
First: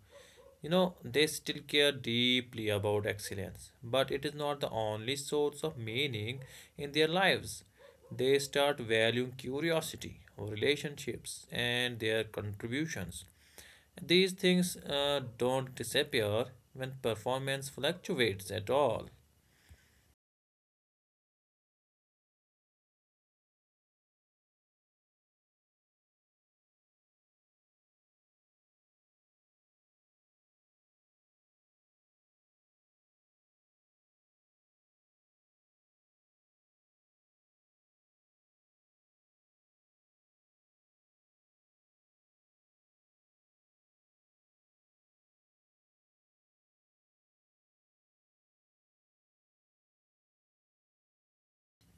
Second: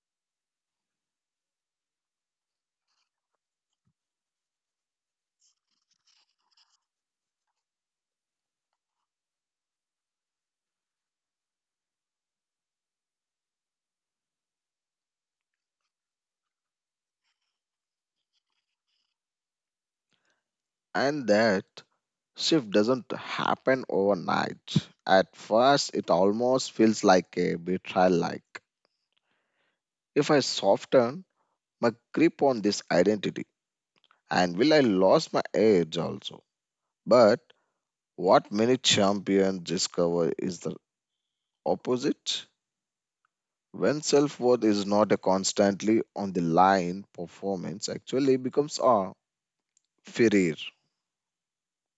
You know, they still care deeply about excellence, but it is not the only source of meaning in their lives. They start valuing curiosity, relationships, and their contributions. These things don't disappear when performance fluctuates at all.
And that shift doesn't happen overnight. At first, it almost feels like a betrayal, like, if I soften my grip on this identity, and will I lose my edge also? But what many champions discover is the opposite. When self worth is not a constantly on the line, performance actually becomes a failure.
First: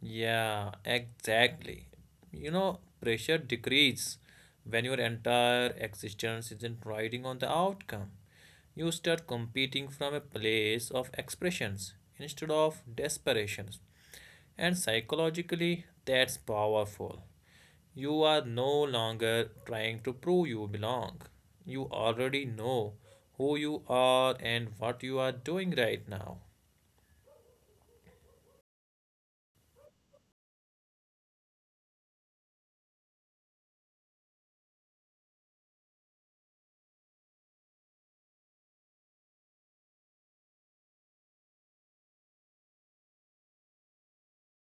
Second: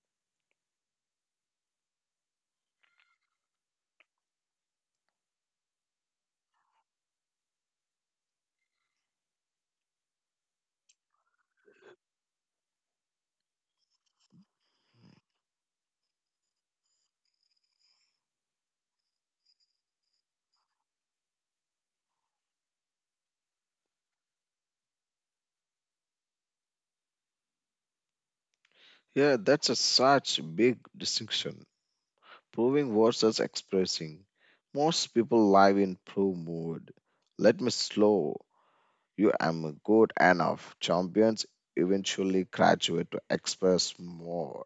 Yeah, exactly. You know, pressure decreases when your entire existence isn't riding on the outcome. You start competing from a place of expressions instead of desperations. And psychologically, that's powerful. You are no longer trying to prove you belong. You already know who you are and what you are doing right now.
Yeah, that's a such big distinction. Proving versus expressing. Most people live in prove mode. Let me slow. You am good enough. Champions eventually graduate to express more.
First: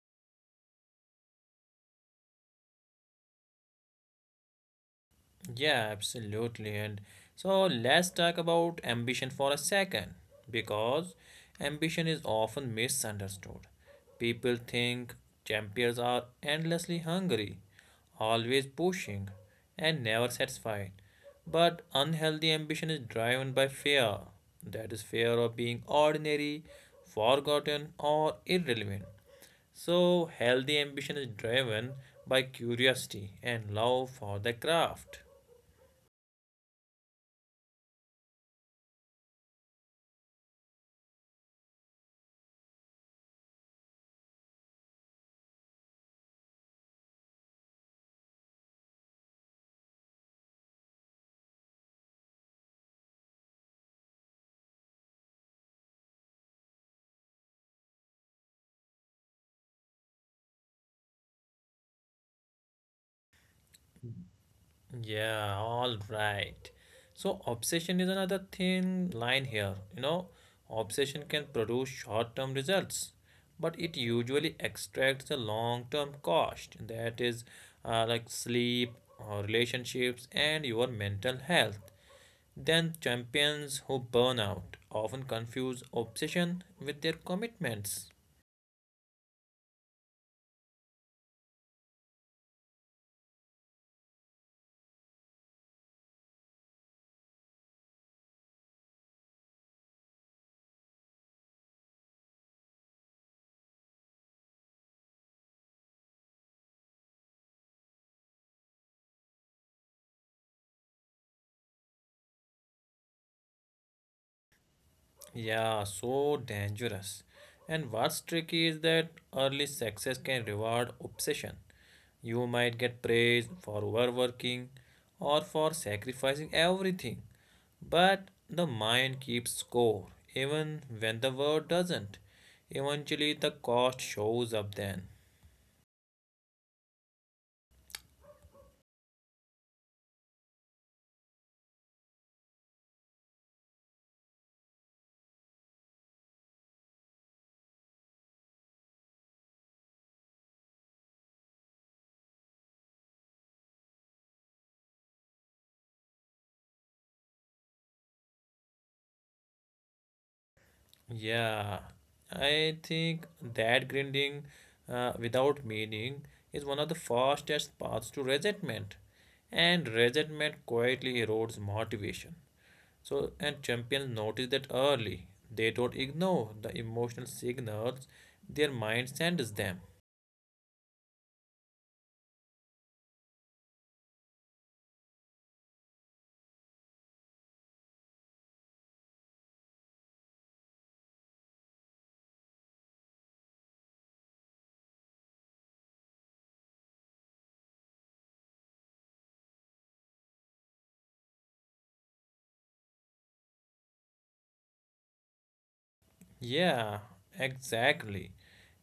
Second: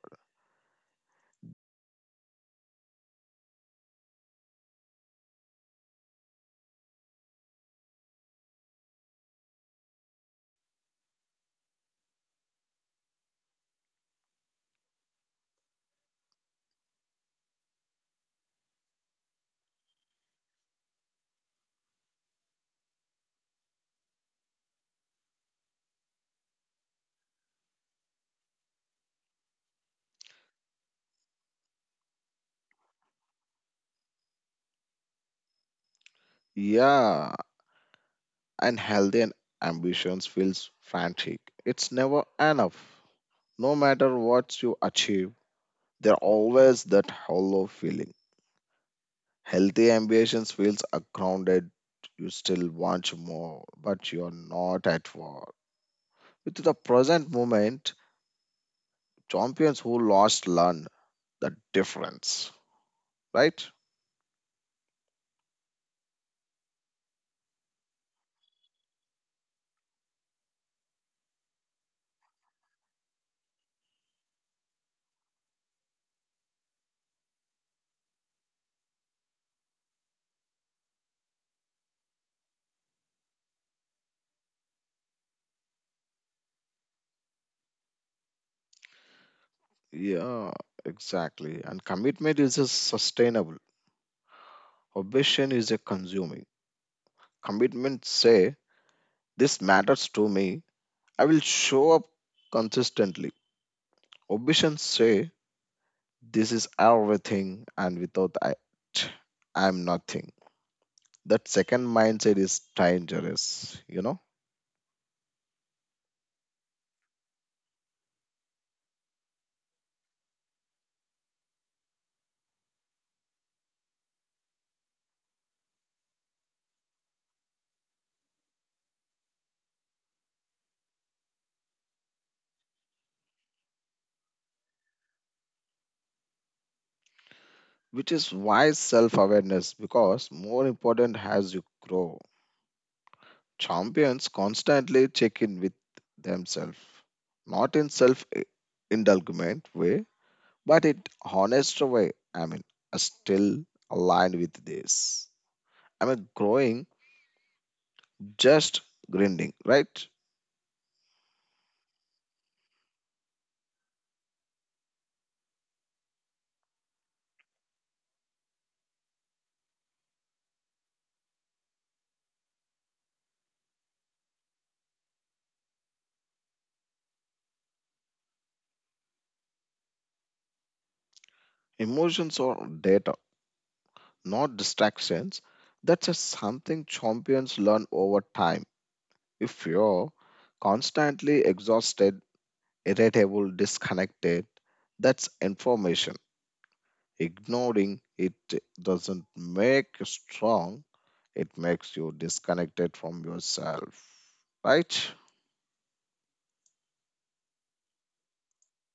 Yeah, absolutely. And so let's talk about ambition for a second because ambition is often misunderstood. People think champions are endlessly hungry, always pushing, and never satisfied. But unhealthy ambition is driven by fear. That is, fear of being ordinary, forgotten, or irrelevant. So, healthy ambition is driven by curiosity and love for the craft.
Yeah, and healthy and ambitions feels frantic. It's never enough. No matter what you achieve, there always that hollow feeling. Healthy ambitions feels grounded. You still want more, but you're not at war. With the present moment, champions who lost learn the difference, right?
Yeah, all right. So, obsession is another thin line here. You know, obsession can produce short term results, but it usually extracts the long term cost. That is, like sleep, or relationships, and your mental health. Then, champions who burn out often confuse obsession with their commitments.
Yeah, exactly. And commitment is a sustainable. Obsession is a consuming. Commitment say this matters to me. I will show up consistently. Obsession say this is everything and without it I am nothing. That second mindset is dangerous, you know?
Yeah, so dangerous. And what's tricky is that early success can reward obsession. You might get praised for overworking or for sacrificing everything, but the mind keeps score even when the world doesn't. Eventually, the cost shows up then.
Which is why self awareness because more important as you grow. Champions constantly check in with themselves, not in self indulgent way, but in honest way. I mean, are still aligned with this. I mean, growing just grinding, right?
Yeah, I think that grinding without meaning is one of the fastest paths to resentment, and resentment quietly erodes motivation. So, and champions notice that early. They don't ignore the emotional signals their mind sends them.
Emotions or data, not distractions. That's just something champions learn over time. If you're constantly exhausted irritable, disconnected. That's information. Ignoring it doesn't make you strong, it makes you disconnected from yourself. Right?
Yeah, exactly.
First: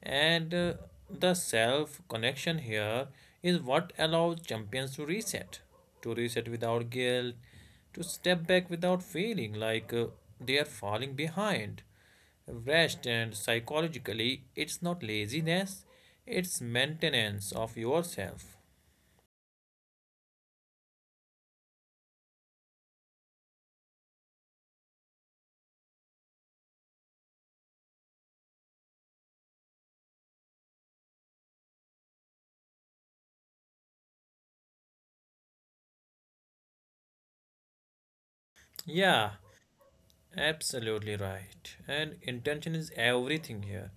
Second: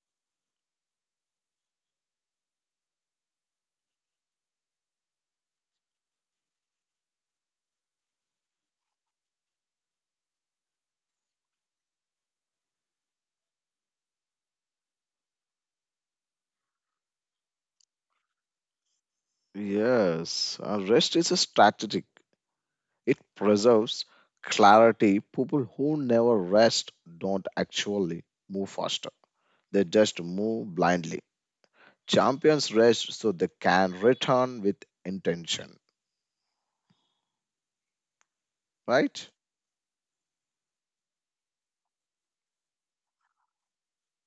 And the self connection here is what allows champions to reset without guilt, to step back without feeling like they are falling behind. Rest and psychologically, it's not laziness, it's maintenance of yourself.
Yes, rest is a strategic. It preserves clarity. People who never rest don't actually move faster. They just move blindly. Champions rest so they can return with intention, right?
Yeah, absolutely right. And intention is everything here.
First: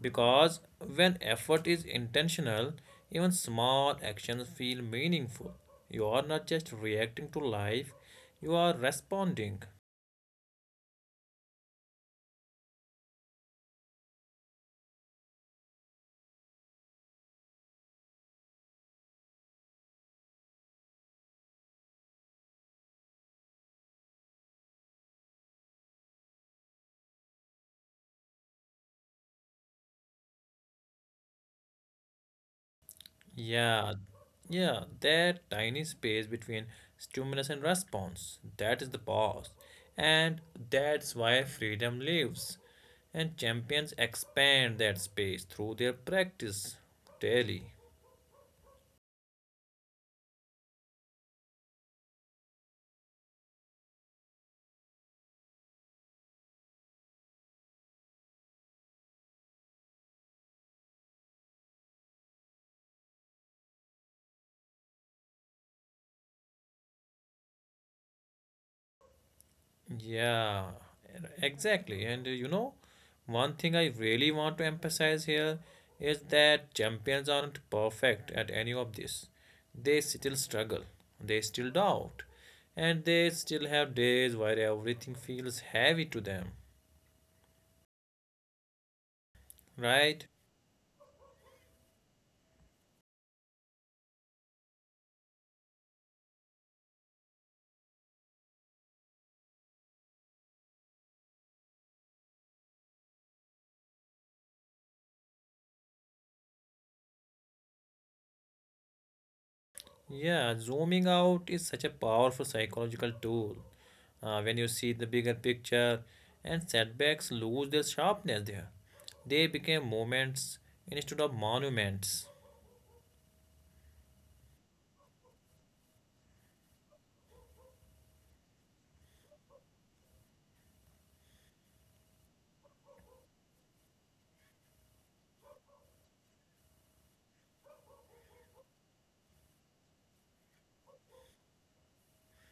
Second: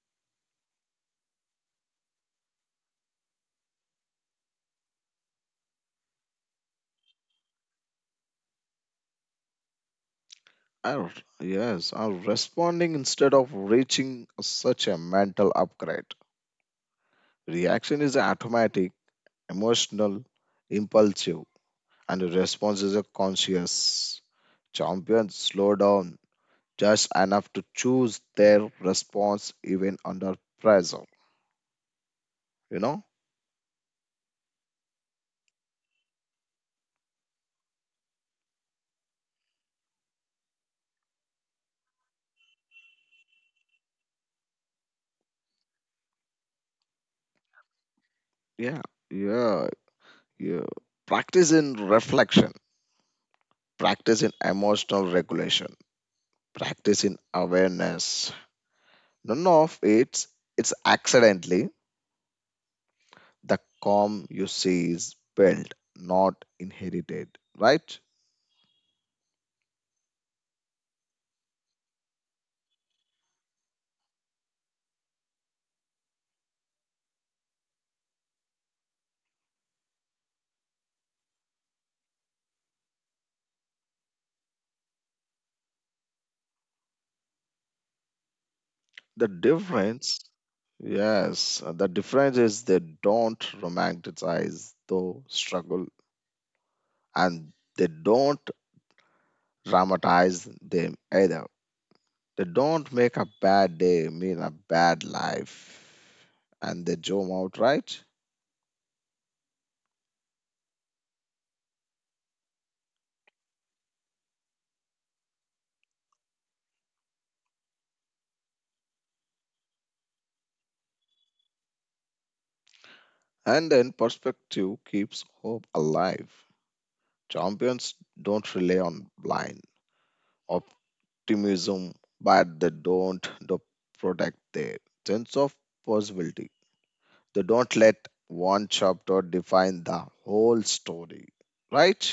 Because when effort is intentional, even small actions feel meaningful. You are not just reacting to life, you are responding.
Are, yes, are responding instead of reaching such a mental upgrade. Reaction is automatic, emotional, impulsive, and the response is a conscious. Champions slow down just enough to choose their response even under pressure. You know?
Yeah, yeah, that tiny space between stimulus and response, that is the pause. And that's why freedom lives. And champions expand that space through their practice daily.
Yeah, yeah, yeah. Practice in reflection, practice in emotional regulation, practice in awareness. None of it's accidentally. The calm you see is built, not inherited, right?
Yeah, exactly. And you know, one thing I really want to emphasize here is that champions aren't perfect at any of this. They still struggle, they still doubt, and they still have days where everything feels heavy to them,
The
right?
difference, yes, the difference is they don't romanticize the struggle and they don't dramatize them either. They don't make a bad day mean a bad life and they zoom out, right?
Yeah, zooming out is such a powerful psychological tool. When you see the bigger picture, and setbacks lose their sharpness there. They became moments instead of monuments.
And then perspective keeps hope alive. Champions don't rely on blind optimism, but they don't the protect their sense of possibility. They don't let one chapter define the whole story, right?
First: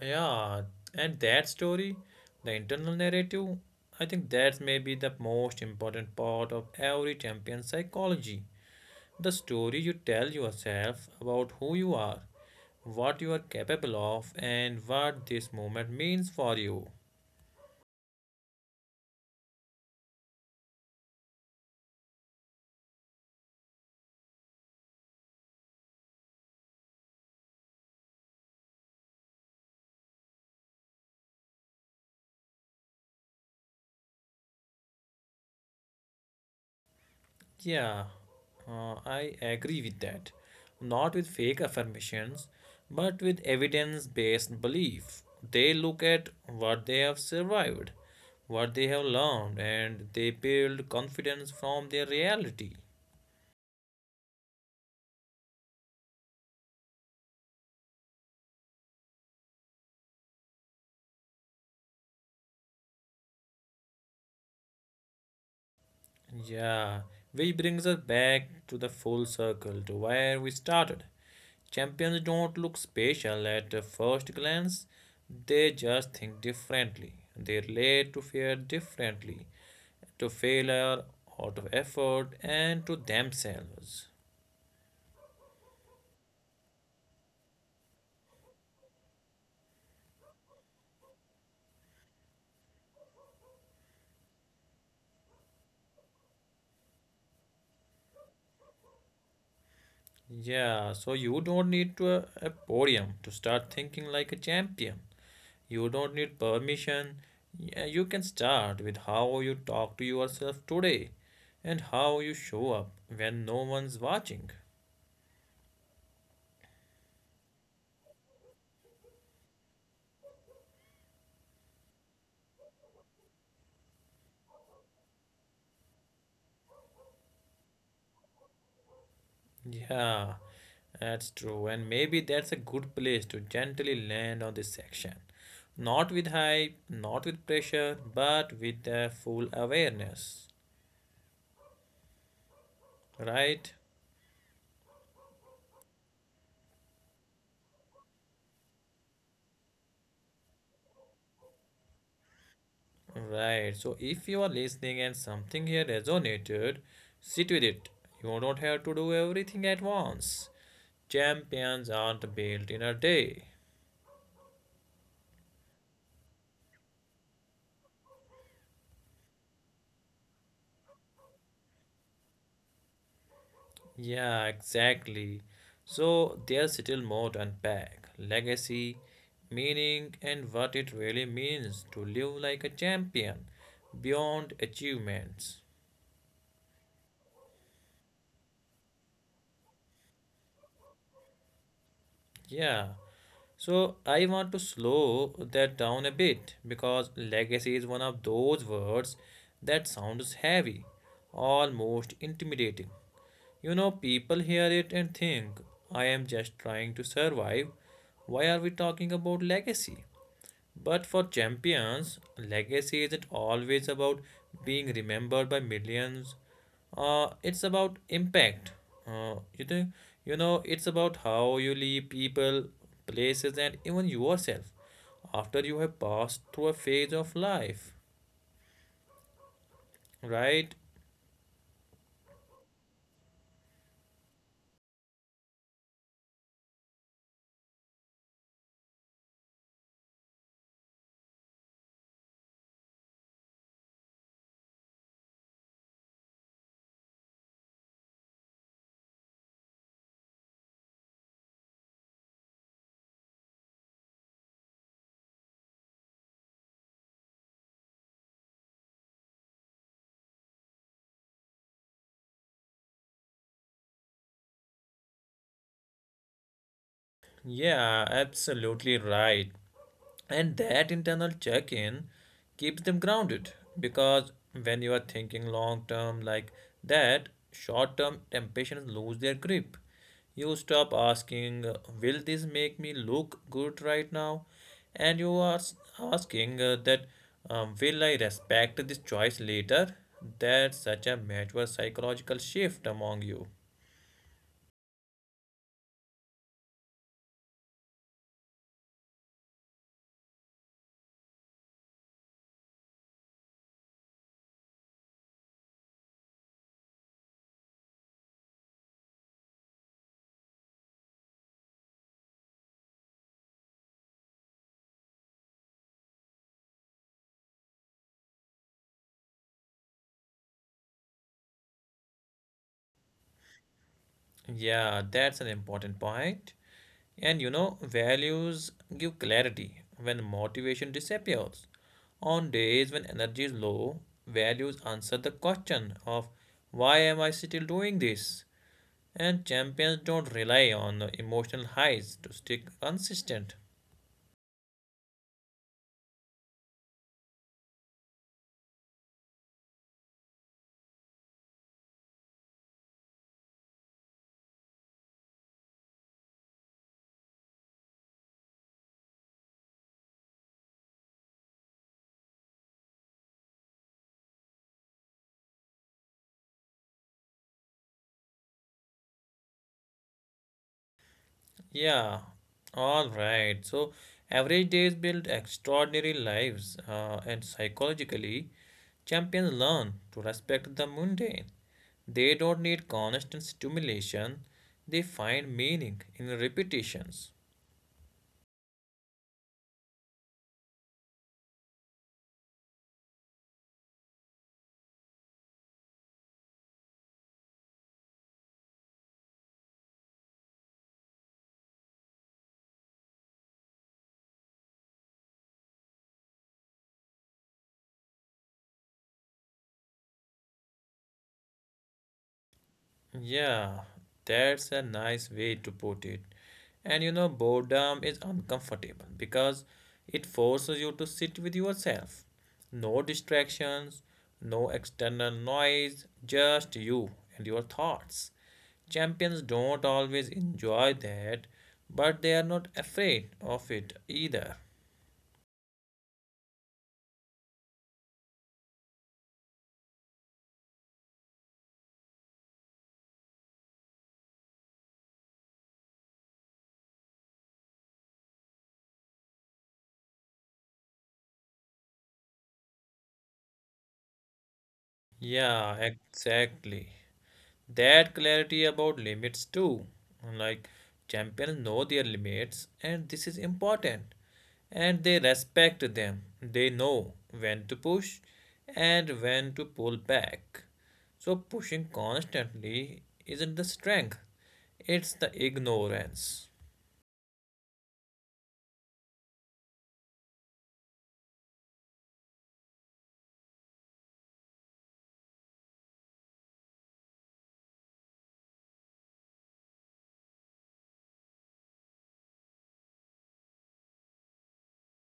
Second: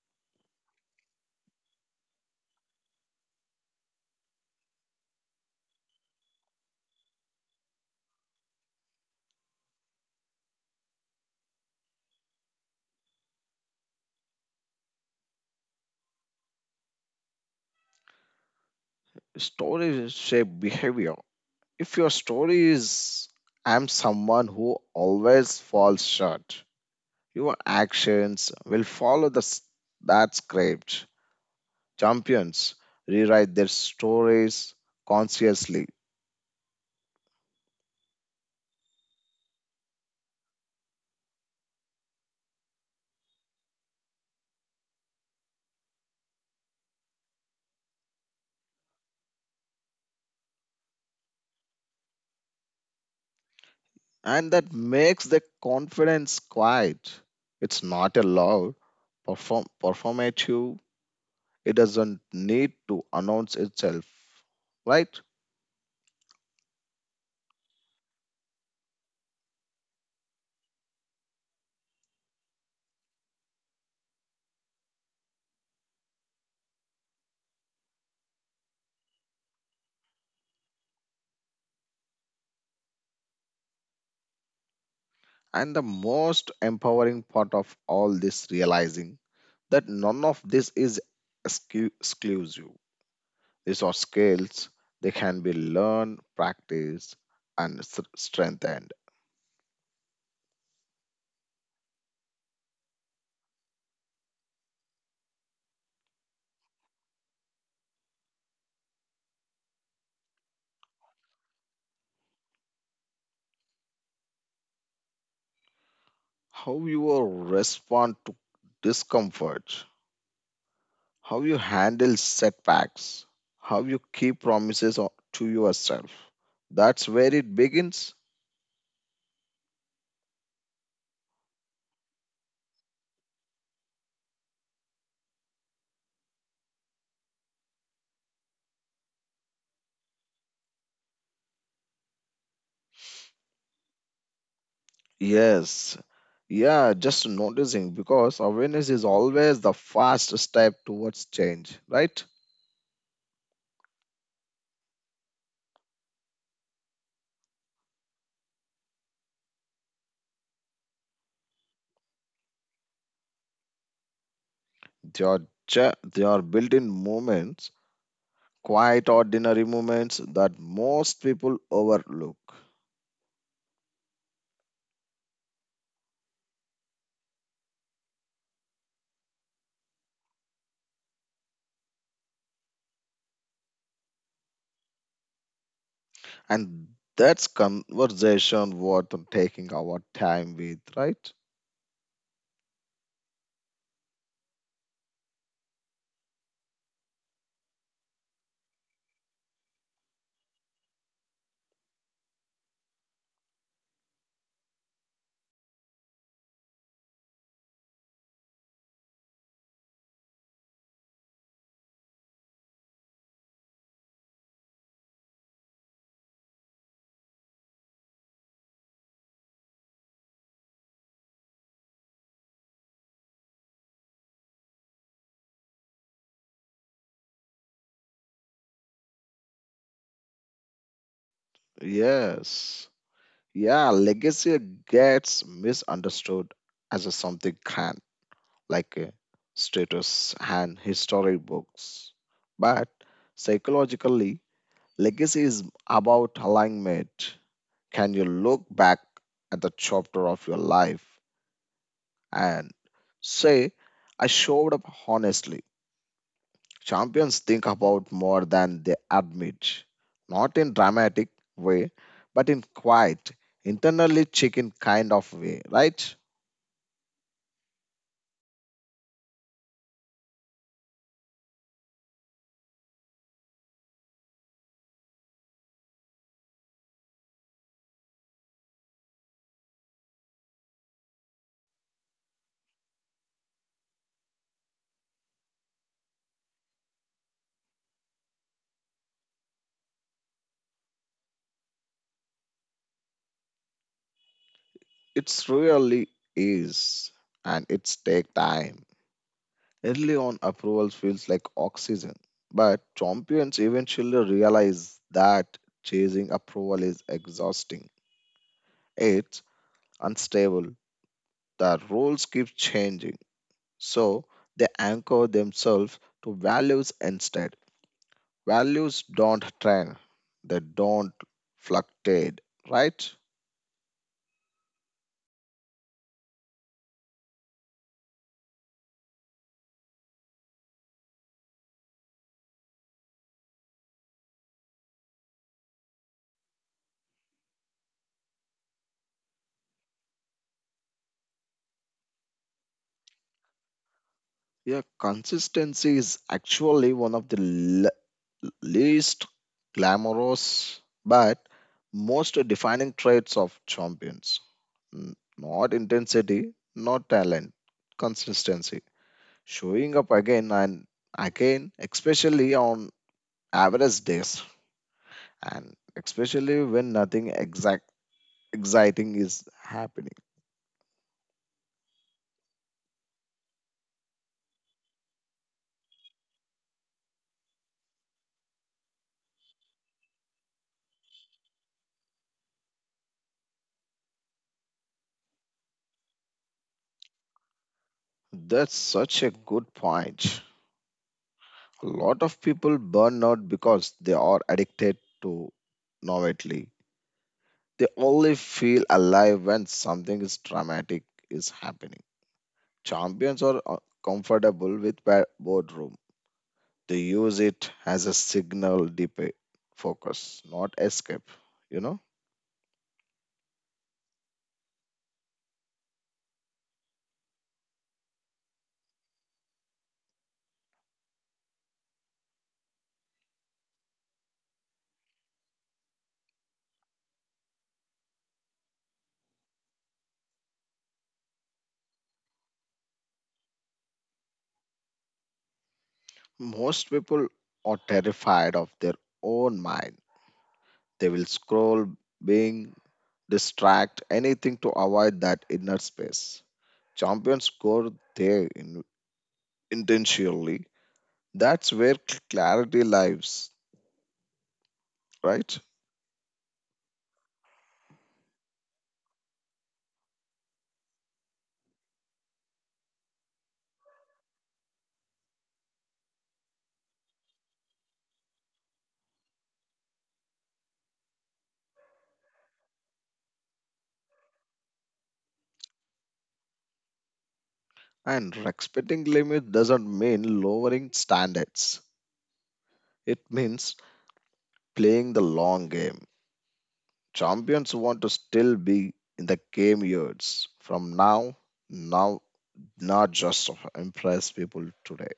Yeah, and that story, the internal narrative, I think that's maybe the most important part of every champion psychology. The story you tell yourself about who you are, what you are capable of, and what this moment means for you.
Stories shape behavior. If your story is, I'm someone who always falls short, your actions will follow the that script. Champions rewrite their stories consciously,
Yeah, I agree with that. Not with fake affirmations, but with evidence based belief. They look at what they have survived, what they have learned, and they build confidence from their reality.
and that makes the confidence quiet. It's not a loud performative. It doesn't need to announce itself, right?
Yeah, which brings us back to the full circle to where we started. Champions don't look special at the first glance, they just think differently. They relate to fear differently, to failure, or to effort, and to themselves.
And the most empowering part of all this realizing that none of this is exclusive. These are skills they can be learned, practiced, and strengthened.
Yeah, so you don't need to a podium to start thinking like a champion. You don't need permission. Yeah, you can start with how you talk to yourself today and how you show up when no one's watching.
How you will respond to discomfort, how you handle setbacks, how you keep promises to yourself. That's where it begins.
Yeah, that's true. And maybe that's a good place to gently land on this section. Not with hype, not with pressure, but with a full awareness. Right?
Yes. Yeah, just noticing because awareness is always the first step towards change, right?
Right. So if you are listening and something here resonated, sit with it. You don't have to do everything at once. Champions aren't built in a day.
They are, they are built in moments, quite ordinary moments that most people overlook.
Yeah, exactly. So there's still more to unpack. Legacy, meaning, and what it really means to live like a champion beyond achievements.
And that's conversation worth taking our time with, right?
Yeah. So I want to slow that down a bit because legacy is one of those words that sounds heavy, almost intimidating. You know, people hear it and think, "I am just trying to survive. Why are we talking about legacy?" But for champions, legacy isn't always about being remembered by millions. It's about impact. Uh, you know, it's about how you leave people, places, and even yourself after you have passed through a phase of life. Right?
Yes. Yeah, legacy gets misunderstood as a something grand, like a status and history books. But psychologically, legacy is about alignment. Can you look back at the chapter of your life and say, I showed up honestly? Champions think about more than they admit, not in dramatic way, but in quiet, internally chicken kind of way, right?
Yeah, absolutely right. And that internal check in keeps them grounded because when you are thinking long term like that, short term temptations lose their grip. You stop asking, "Will this make me look good right now?" And you are asking, "Will I respect this choice later?" That's such a major psychological shift among you.
It's really is, and it's take time. Early on, approval feels like oxygen, but champions eventually realize that chasing approval is exhausting. It's unstable. The roles keep changing, so they anchor themselves to values instead. Values don't trend; they don't fluctuate, right?
Yeah, that's an important point. And you know, values give clarity when motivation disappears. On days when energy is low, values answer the question of why am I still doing this? And champions don't rely on emotional highs to stay consistent.
Yeah, consistency is actually one of the least glamorous but most defining traits of champions. Not intensity, not talent, consistency. Showing up again and again, especially on average days, and especially when nothing exact exciting is happening.
Yeah, all right. So, average days build extraordinary lives, and psychologically, champions learn to respect the mundane. They don't need constant stimulation, they find meaning in repetitions.
That's such a good point. A lot of people burn out because they are addicted to novelty. They only feel alive when something is dramatic is happening. Champions are comfortable with boardroom. They use it as a signal debate, focus, not escape. You know,
Yeah, that's a nice way to put it. And you know, boredom is uncomfortable because it forces you to sit with yourself. No distractions, no external noise, just you and your thoughts. Champions don't always enjoy that, but they are not afraid of it either.
most people are terrified of their own mind. They will scroll, being distract, anything to avoid that inner space. Champions go there intentionally. That's where clarity lives, right?
Yeah, exactly. That clarity about limits too, like champions know their limits, and this is important, and they respect them. They know when to push and when to pull back. So pushing constantly isn't the strength, it's the ignorance.
And respecting limits doesn't mean lowering standards. It means playing the long game. Champions want to still be in the game years from now, now not just to impress people today.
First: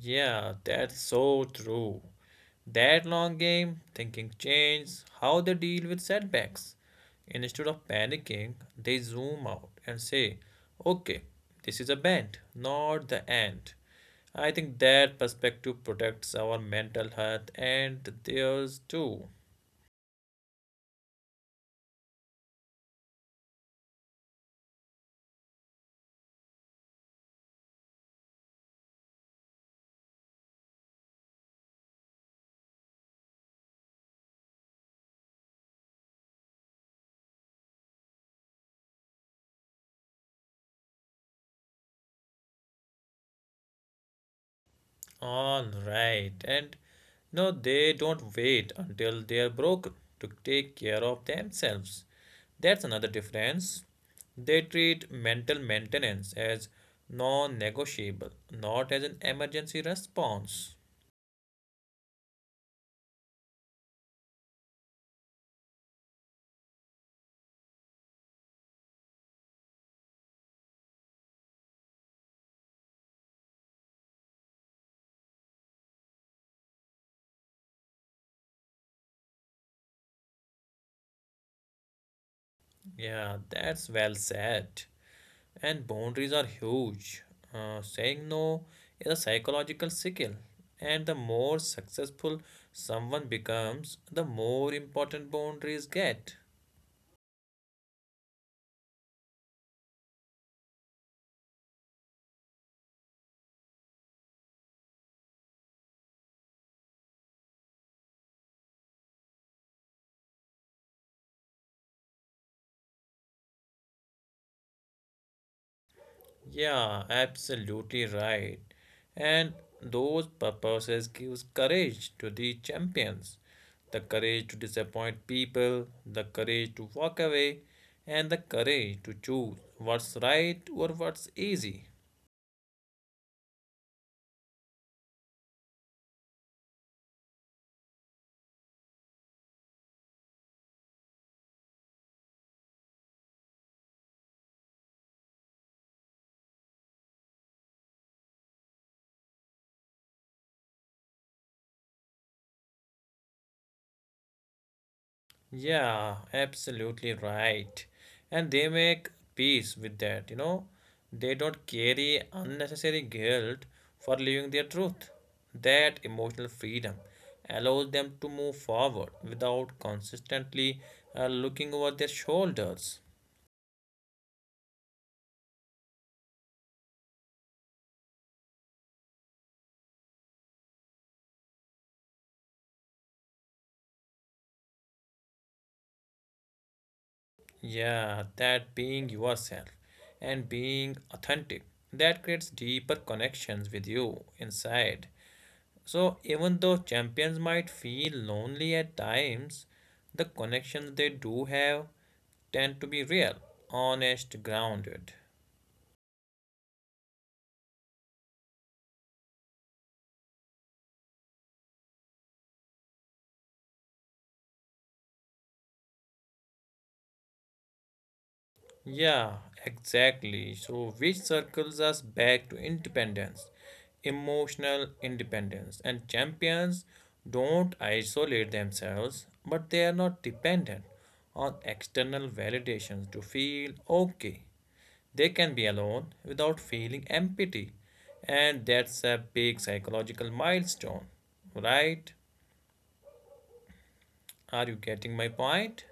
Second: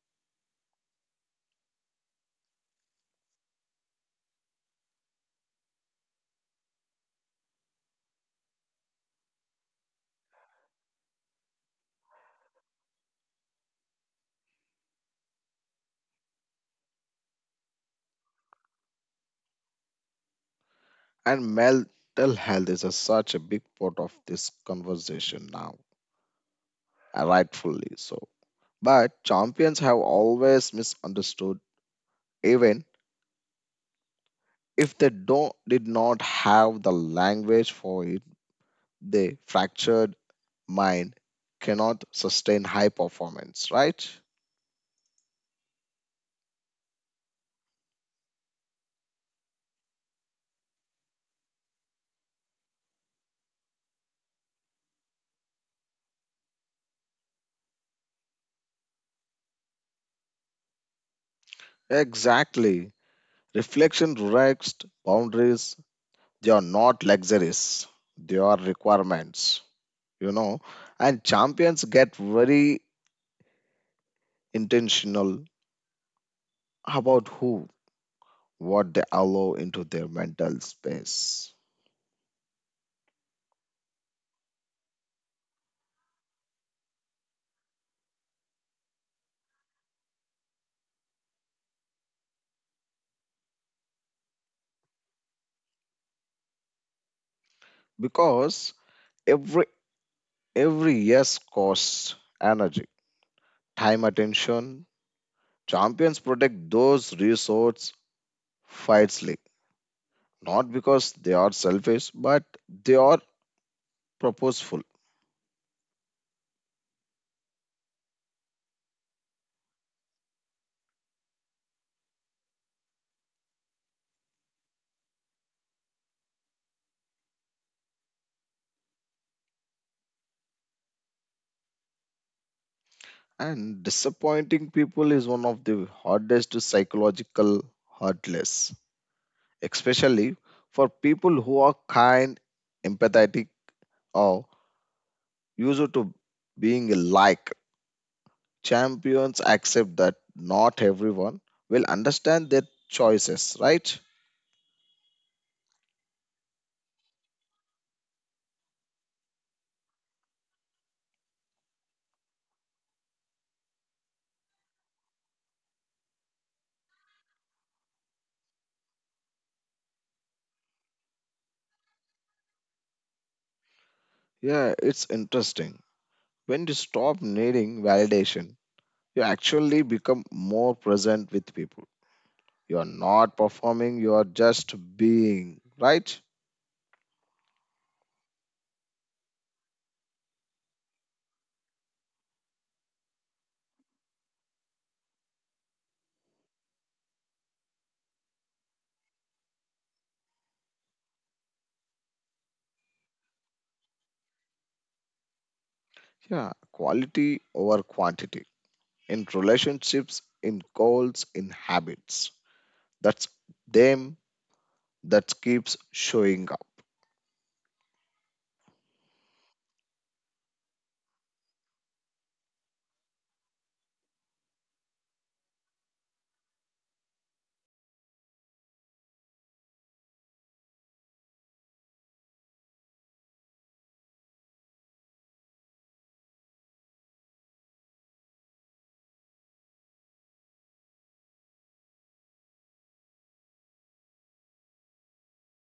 Yeah, that's so true. That long game thinking changed how they deal with setbacks. Instead of panicking, they zoom out and say, okay, this is a bend, not the end. I think that perspective protects our mental health and theirs too.
And mental health is such a big part of this conversation now, and rightfully so. But champions have always misunderstood, even if they don't did not have the language for it, the fractured mind cannot sustain high performance, right?
All right. And no, they don't wait until they're broken to take care of themselves. That's another difference. They treat mental maintenance as non negotiable, not as an emergency response.
Exactly. Reflection relaxed boundaries, they are not luxuries, they are requirements, you know. And champions get very intentional about who, what they allow into their mental space.
Yeah, that's well said. And boundaries are huge. Saying no is a psychological skill. And the more successful someone becomes, the more important boundaries get.
Because every every yes costs energy, time, attention. Champions protect those resources fights like not because they are selfish, but they are purposeful.
Yeah, absolutely right. And those purposes gives courage to the champions, the courage to disappoint people, the courage to walk away, and the courage to choose what's right or what's easy.
And disappointing people is one of the hardest psychological hurtless, especially for people who are kind, empathetic, or used to being liked. Champions accept that not everyone will understand their choices, right?
Yeah, absolutely right. And they make peace with that, you know. They don't carry unnecessary guilt for living their truth. That emotional freedom allows them to move forward without consistently looking over their shoulders.
Yeah, it's interesting. When you stop needing validation you actually become more present with people. You are not performing, you are just being, right?
Yeah, that being yourself and being authentic, that creates deeper connections with you inside. So even though champions might feel lonely at times, the connections they do have tend to be real, honest, grounded.
Yeah, quality over quantity in relationships, in goals, in habits. That's them that keeps showing up.
Yeah, exactly. So, which circles us back to independence, emotional independence, and champions don't isolate themselves, but they are not dependent on external validations to feel okay. They can be alone without feeling empty, and that's a big psychological milestone, right? Are you getting my point?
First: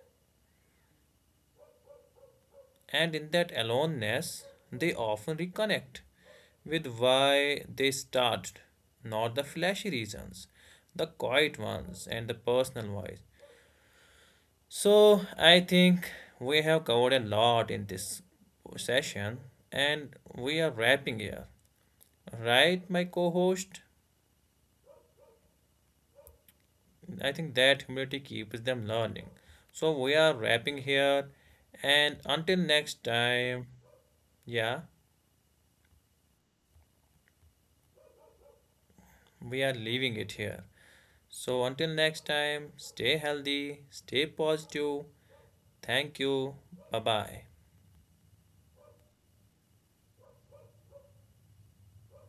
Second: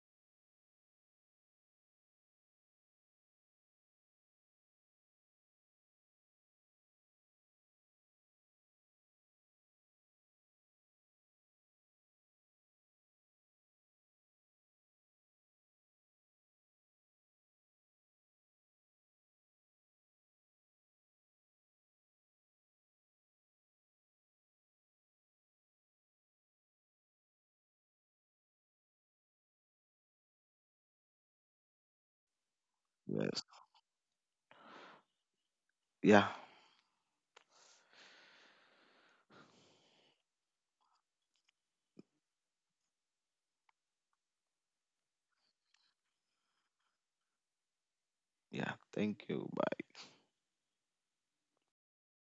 And in that aloneness, they often reconnect with why they started, not the flashy reasons, the quiet ones, and the personal ones. So, I think we have covered a lot in this session, and we are wrapping here. Right, my co host? I think that humility keeps them learning. So, we are wrapping here, and until next
Yes.
time, yeah,
Yeah.
we are leaving it here. So, until next time, stay healthy, stay positive. Thank you. Bye bye.
Yeah. Thank you. Bye.